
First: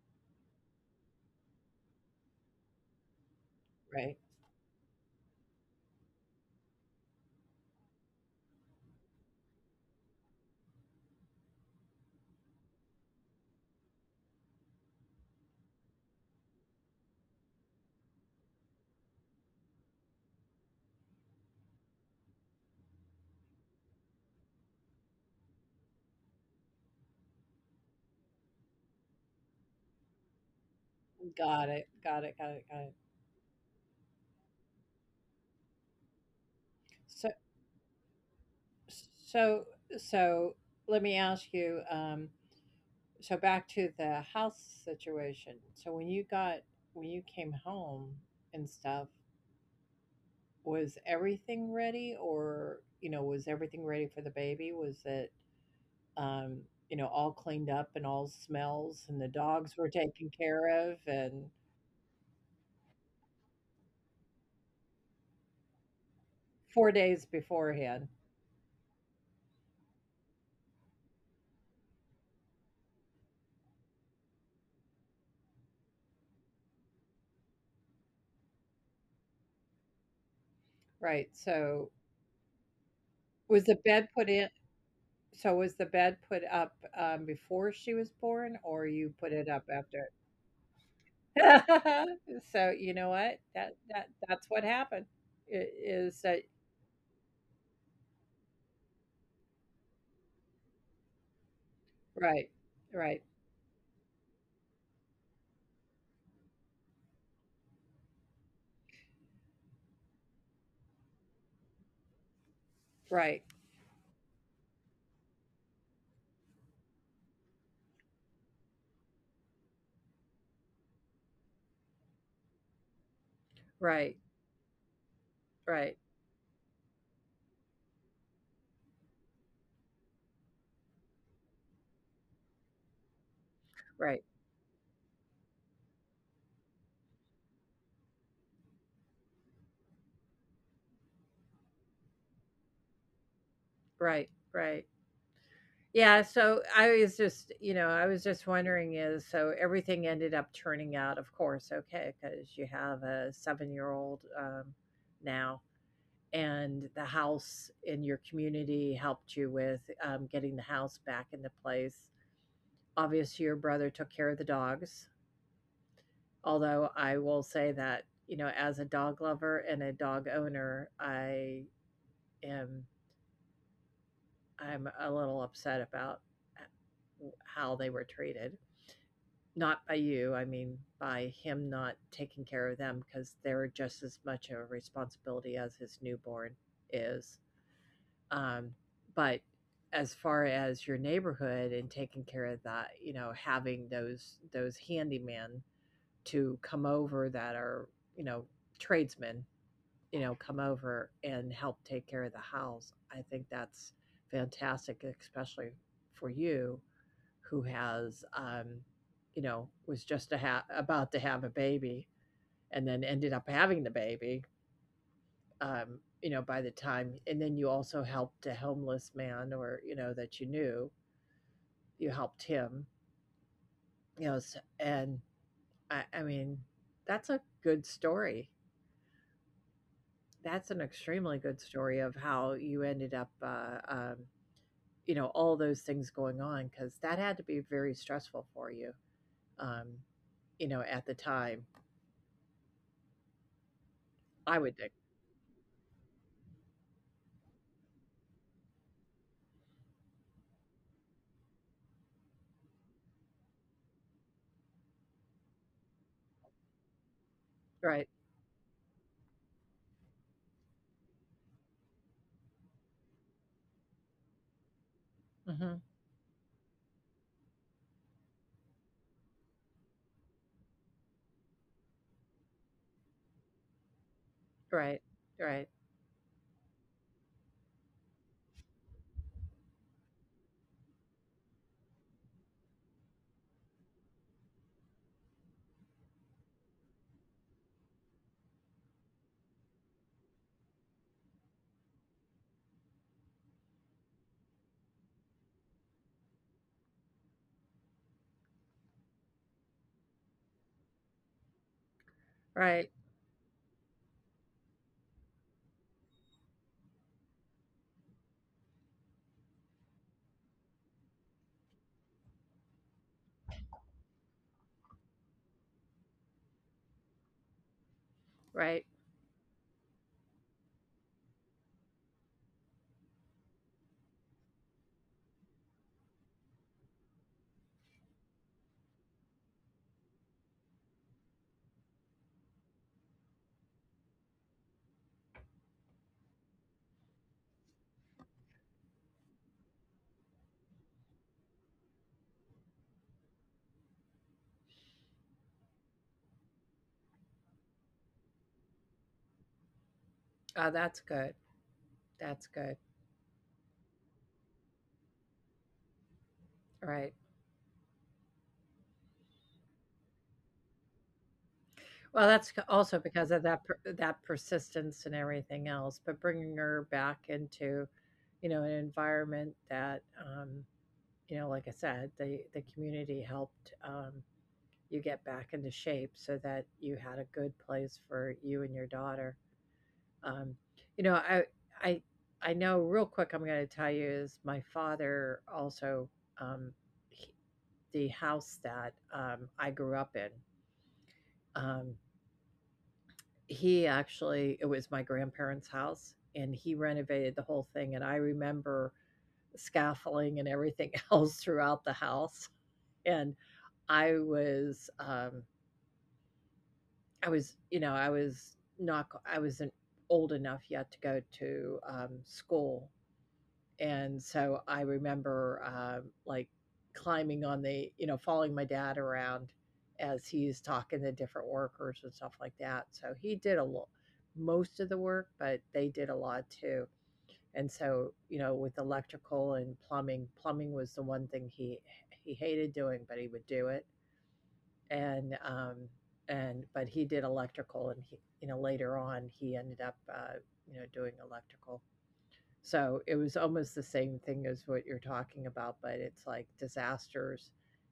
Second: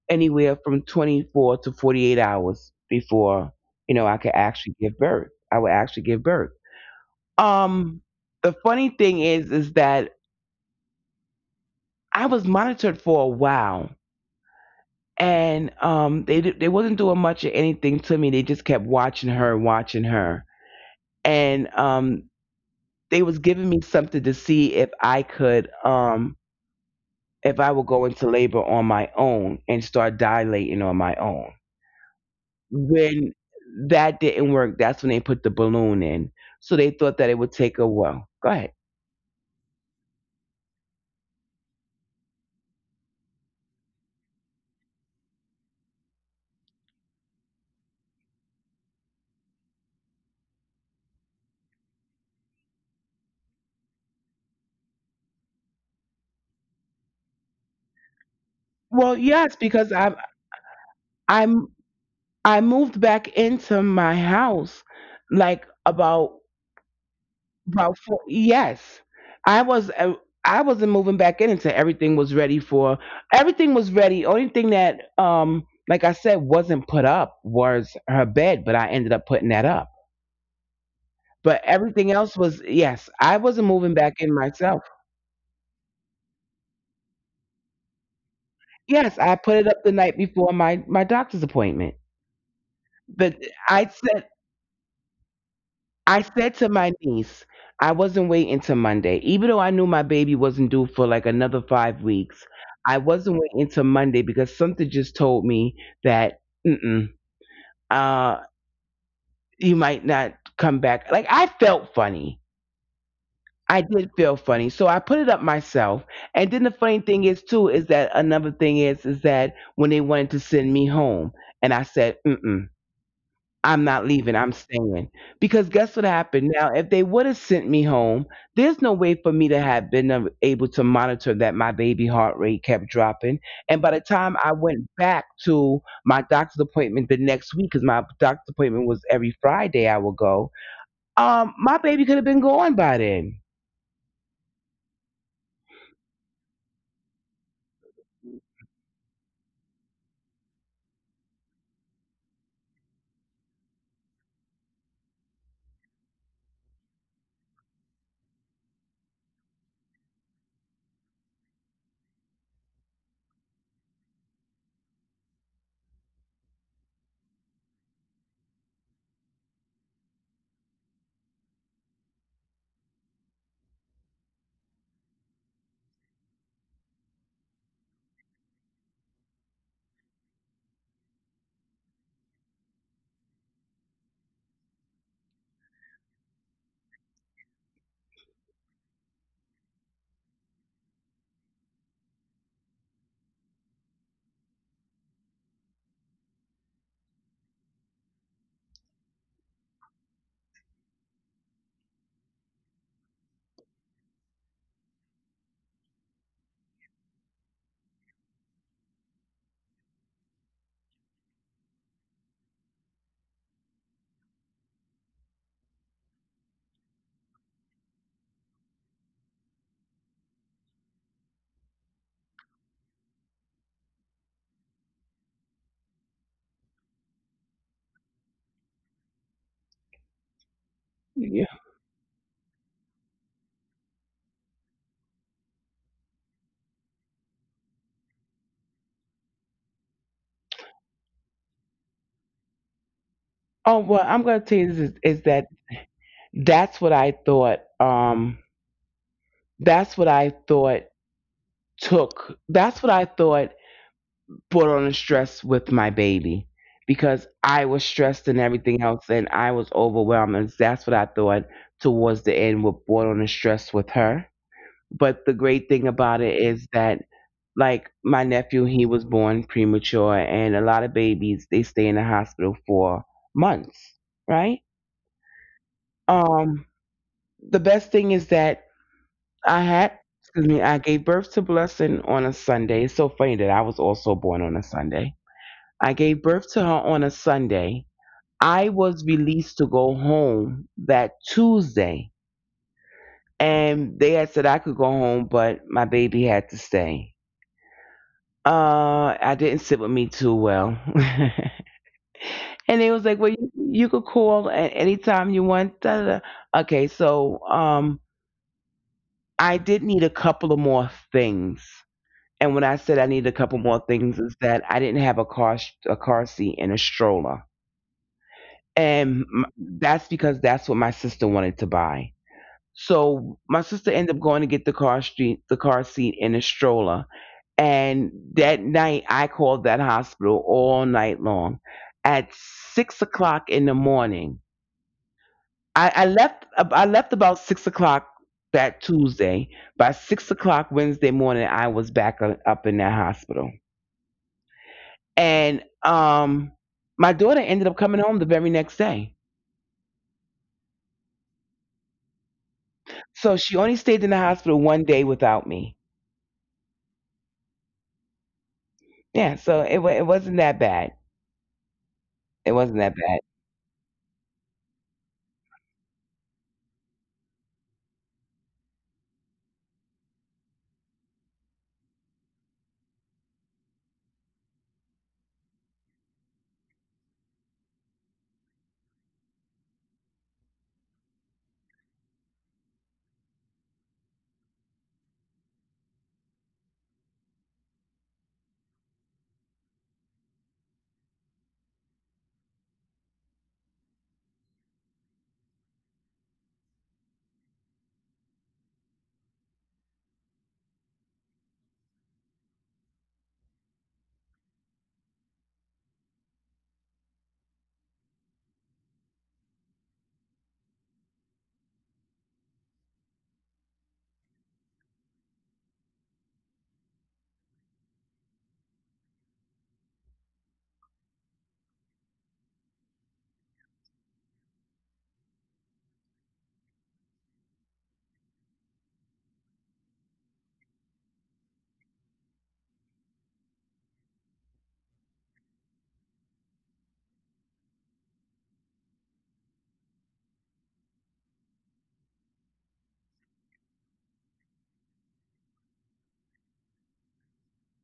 Speaker 2: anywhere from twenty-four to forty-eight hours before you know
Speaker 1: Right.
Speaker 2: I could actually give birth. I would actually give birth um, the funny thing is, is that I was monitored for a while, and um, they di- they wasn't doing much of anything to me. They just kept watching her and watching her, and um, they was giving me something to see if I could um if I would go into labor on my own and start dilating on my own.
Speaker 1: Got it. Got it. Got it. Got it.
Speaker 2: When that didn't work, that's when they put the balloon in. So they thought
Speaker 1: So,
Speaker 2: that it would take a while. Go ahead.
Speaker 1: so, so let me ask you, um, so back to the house situation. So when you got, when you came home and stuff, was everything ready or, you know, was everything ready for the baby? Was it, um, you know, all cleaned up and all smells
Speaker 2: Well,
Speaker 1: and the
Speaker 2: yes,
Speaker 1: dogs
Speaker 2: because
Speaker 1: were
Speaker 2: I'm
Speaker 1: taken care of and
Speaker 2: I'm I moved back into my house like about
Speaker 1: four days
Speaker 2: about
Speaker 1: beforehand,
Speaker 2: four, yes. I was uh, I wasn't moving back in until everything was ready for everything was ready. Only thing that um like I said wasn't put up was her bed, but I ended up putting that up.
Speaker 1: right,
Speaker 2: But everything
Speaker 1: so
Speaker 2: else was, yes, I wasn't moving
Speaker 1: was the
Speaker 2: back in
Speaker 1: bed put in
Speaker 2: myself.
Speaker 1: so was the bed put up, um, before she was born,
Speaker 2: Yes,
Speaker 1: or
Speaker 2: I
Speaker 1: you
Speaker 2: put it
Speaker 1: put
Speaker 2: up
Speaker 1: it
Speaker 2: the
Speaker 1: up
Speaker 2: night before
Speaker 1: after?
Speaker 2: my my doctor's appointment.
Speaker 1: So,
Speaker 2: But
Speaker 1: you know what?
Speaker 2: I
Speaker 1: That
Speaker 2: said
Speaker 1: that that's what happened. It
Speaker 2: I said
Speaker 1: is
Speaker 2: to
Speaker 1: that
Speaker 2: my niece, I wasn't waiting till Monday. Even though I knew my baby wasn't due for like another five weeks,
Speaker 1: right,
Speaker 2: I wasn't
Speaker 1: right,
Speaker 2: waiting till Monday because something just told me that, mm-mm, uh, you might not come back. Like I felt funny.
Speaker 1: right,
Speaker 2: I did feel funny. So I put it up myself. And then the funny thing is too, is that another thing is, is that when they wanted to send me home and I said, mm-mm. I'm not
Speaker 1: right,
Speaker 2: leaving. I'm staying. Because guess what
Speaker 1: right,
Speaker 2: happened? Now, if they would have sent me home, there's no way for me to have been a- able to monitor that my baby heart rate kept dropping. And by the
Speaker 1: right,
Speaker 2: time I went back to my doctor's appointment the next week, because my doctor's appointment was every Friday I would go, um, my baby could have been gone by then.
Speaker 1: right, right. Yeah, so I was just you know, I was just wondering is so everything ended up turning out, of course, okay because you have a seven-year-old, um, now, and the house in your community helped you with um, getting the house back into place. Obviously, your brother took care of the dogs. Although I will say that you know, as a dog lover and a dog owner, I am I'm a little upset about how they were treated. Not by you, I mean by him not taking care of them because they're just as much of a responsibility as his newborn is. Um, but as far as your neighborhood and taking care of that, you know, having those those handyman to come over that are, you know, tradesmen, you know, come over and help take care of the house. I think that's fantastic, especially for you who has, um, you know, was just a ha- about to have a baby and then ended up having the baby um, you know, by the time, and then you also helped a homeless man or, you know, that you knew, you helped him, you know, s- and I, I mean, that's a good story. That's an extremely good
Speaker 2: Yeah.
Speaker 1: story of how you ended up, uh, um, you know, all those things going on because that had to be very stressful for you, um, you know, at the time.
Speaker 2: Oh, well,
Speaker 1: I
Speaker 2: I'm
Speaker 1: would think,
Speaker 2: going to tell you this is, is that that's what I thought. Um, that's what I thought took. That's what I thought put on the stress with my baby because
Speaker 1: right?
Speaker 2: I was stressed and everything else, and I was overwhelmed. And that's what I thought towards the end with brought on the stress with her. But the
Speaker 1: Hmm.
Speaker 2: great thing about it is that, like my nephew, he was born premature, and a lot of babies they stay in the hospital for months, right?
Speaker 1: Right, right,
Speaker 2: Um, the best thing is that I had. Excuse me, I gave birth to Blessing on a Sunday. It's so funny that I was also born on a Sunday. I gave birth to her on a Sunday. I was released to go home that Tuesday, and they had said I could go home, but my baby had to stay. Uh, I didn't sit with me too well,
Speaker 1: right,
Speaker 2: and they was like, "Well, you, you could call at any time you want." Da, da, da. Okay, so um, I did need a couple of more things, and when I said I need a couple more things, is that I didn't have a car a car seat and a stroller
Speaker 1: right.
Speaker 2: and m- that's because that's what my sister wanted to buy. So my sister ended up going to get the car street, the car seat in a stroller. And that night, I called that hospital all night long. At six o'clock in the morning, I, I left. I left about six o'clock that Tuesday. By six o'clock Wednesday morning, I was back u- up in that hospital. And um, my daughter ended up coming home the very next day.
Speaker 1: Uh, that's good. That's good.
Speaker 2: So she only stayed in the hospital one day without me.
Speaker 1: Right.
Speaker 2: Yeah, so it wa- it wasn't that bad.
Speaker 1: Well, that's c
Speaker 2: It wasn't
Speaker 1: also
Speaker 2: that
Speaker 1: because
Speaker 2: bad.
Speaker 1: of that per that persistence and everything else, but bringing her back into, you know, an environment that, um, you know, like I said, the the community helped, um, you get back into shape so that you had a good place for you and your daughter. Um, you know, I I I know real quick I'm gonna tell you is my father also, um, he the house that, um, I grew up in, um, He actually it was my grandparents' house, and he renovated the whole thing, and I remember scaffolding and everything else throughout the house, and I was, um, I was, you know, I was not I I wasn't old enough yet to go to, um, school. And so I remember, um, like, climbing on the you know, following my dad around as he's talking to different workers and stuff like that. So he did a lo most of the work, but they did a lot too. And so, you know, with electrical and plumbing plumbing was the one thing he he hated doing, but he would do it. And, um, and but he did electrical and he, you know, later on, he ended up, uh, you know, doing electrical. So, it was almost the same thing as what you're talking about, but it's like disasters,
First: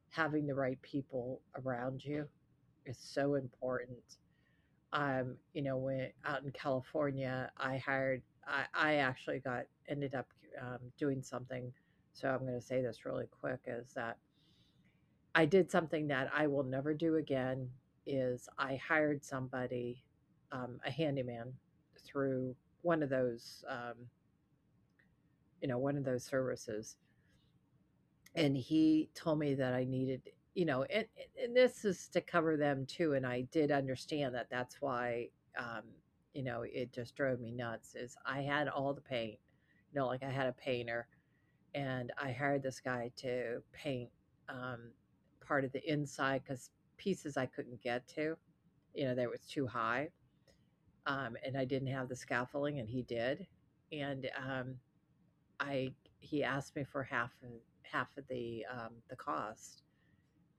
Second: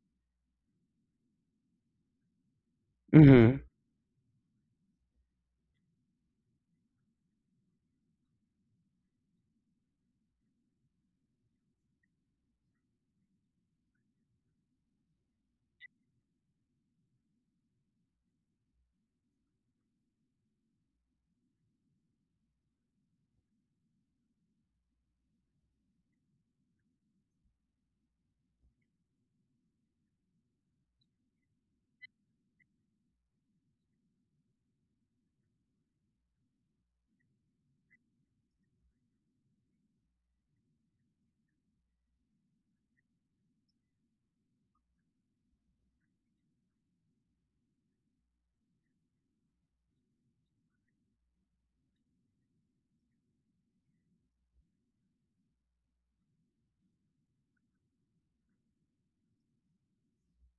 Speaker 1: having the right people around you is so
Speaker 2: Mhm.
Speaker 1: important. Um, you know, when out in California, I hired I I actually got ended up, um, doing something, so I'm gonna say this really quick, is that I did something that I will never do again, is I hired somebody, um, a handyman, through one of those, um, you know, one of those services, and he told me that I needed, you know, and and this is to cover them too. And I did understand that. That's why, um, you know, it just drove me nuts. Is I had all the paint, you know, like I had a painter, and I hired this guy to paint um, part of the inside because pieces I couldn't get to, you know, there was too high, um, and I didn't have the scaffolding, and he did, and um, I he asked me for half of half of the um, the cost,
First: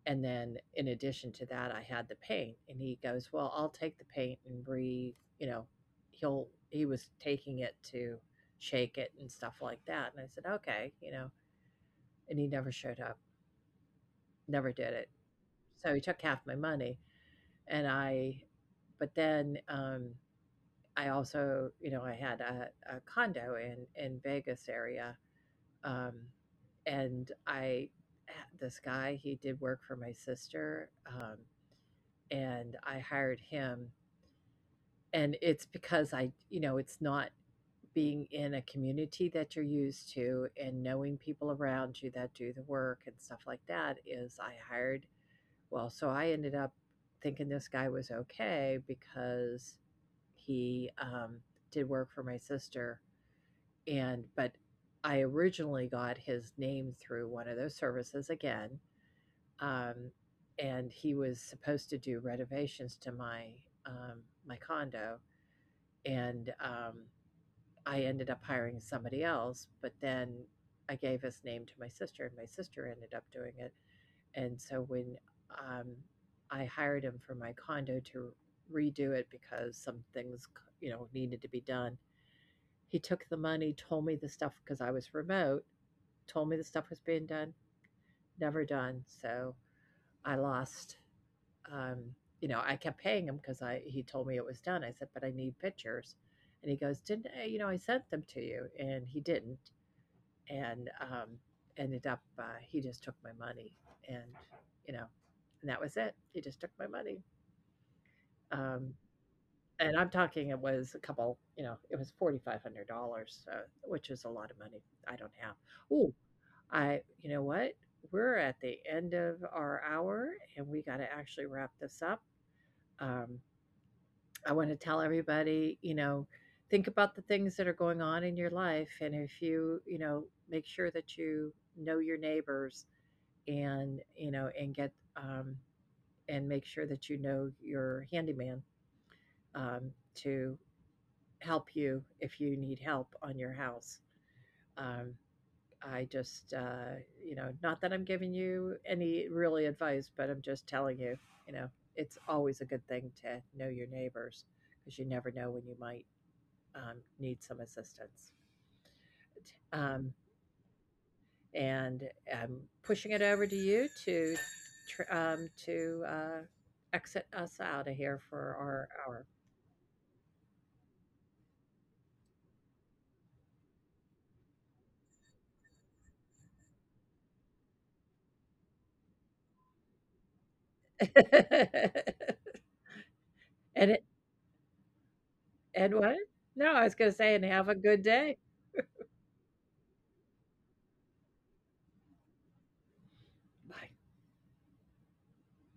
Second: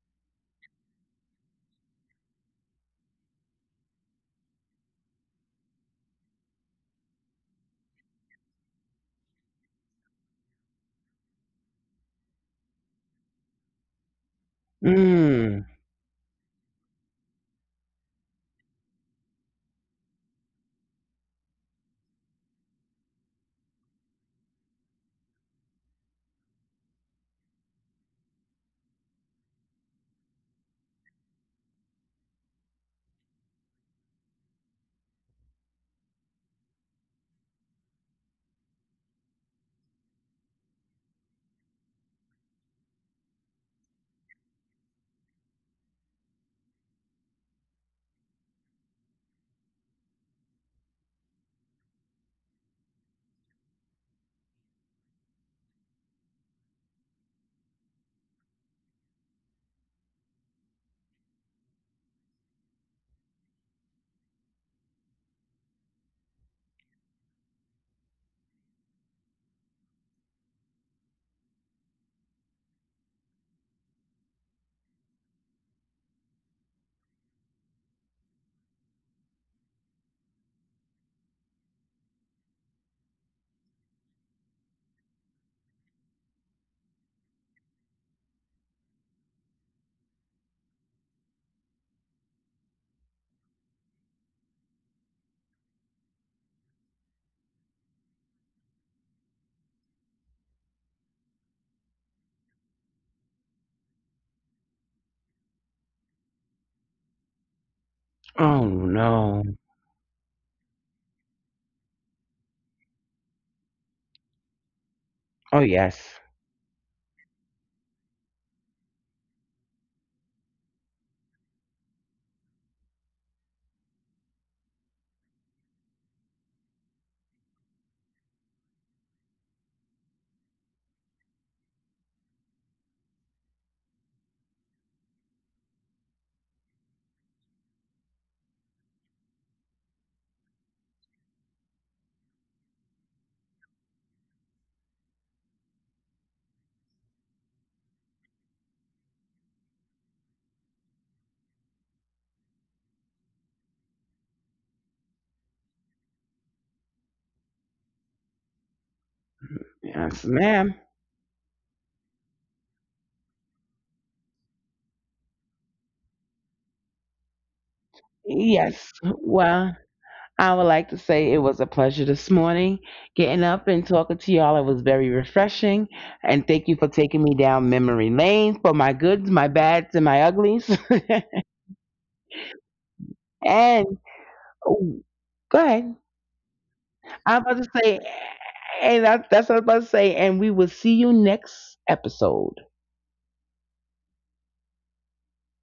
Speaker 1: and then in addition to that, I had the paint. And he goes, "Well, I'll take the paint and re, you know, he'll he was taking it to shake it and stuff like that." And I said, "Okay, you know," and he never showed up, never did it.
Speaker 2: Mm.
Speaker 1: So he took half my money, and I, but then um, I also, you know, I had a, a condo in in Vegas area. Um, and I, this guy, he did work for my sister, um, and I hired him. And it's because I, you know, it's not being in a community that you're used to and knowing people around you that do the work and stuff like that is I hired, well, so I ended up thinking this guy was okay because he um, did work for my sister. And but I originally got his name through one of those services again, um, and he was supposed to do renovations to my um, my condo, and um, I ended up hiring somebody else. But then I gave his name to my sister, and my sister ended up doing it. And so when um, I hired him for my condo to redo it because some things, you know, needed to be done, he took the money, told me the stuff because I was remote, told me the stuff was being done, never done. So I lost. Um, you know, I kept paying him because I he told me it was done. I said, but I need pictures, and he goes, didn't I, you know I sent them to you, and he didn't, and um, ended up uh, he just took my money, and you know, and that was it. He just took my money.
Speaker 2: Oh
Speaker 1: Um,
Speaker 2: no.
Speaker 1: and I'm talking it was a couple, you know, it was forty five hundred dollars, uh, which is a lot of money. I don't have.
Speaker 2: Oh
Speaker 1: Oh,
Speaker 2: yes.
Speaker 1: I, you know what? We're at the end of our hour and we got to actually wrap this up. Um, I want to tell everybody, you know, think about the things that are going on in your life. And if you, you know, make sure that you know your neighbors and, you know, and get, um, and make sure that you know your handyman um, to help you if you need help on your house. Um, I just, uh, you know, not that I'm giving you any really advice, but I'm just telling you, you know, it's always a good thing to know your neighbors because you never know when you might um, need some assistance. Um,
Speaker 2: Yes, ma'am.
Speaker 1: and I'm pushing it over to you to tr- um, to uh, exit us out of here for our
Speaker 2: Yes.
Speaker 1: hour.
Speaker 2: Well, I would like to say it was a pleasure this morning getting up and talking to y'all. It was very refreshing, and thank you for taking me down memory lane for my goods, my bads, and my uglies.
Speaker 1: And
Speaker 2: And
Speaker 1: it,
Speaker 2: oh, go
Speaker 1: and
Speaker 2: ahead.
Speaker 1: what? No, I was going to say,
Speaker 2: I'm
Speaker 1: and
Speaker 2: about
Speaker 1: have
Speaker 2: to
Speaker 1: a
Speaker 2: say.
Speaker 1: good day.
Speaker 2: And that, that's what I was about to say. And we will see you next episode.
Speaker 1: Bye.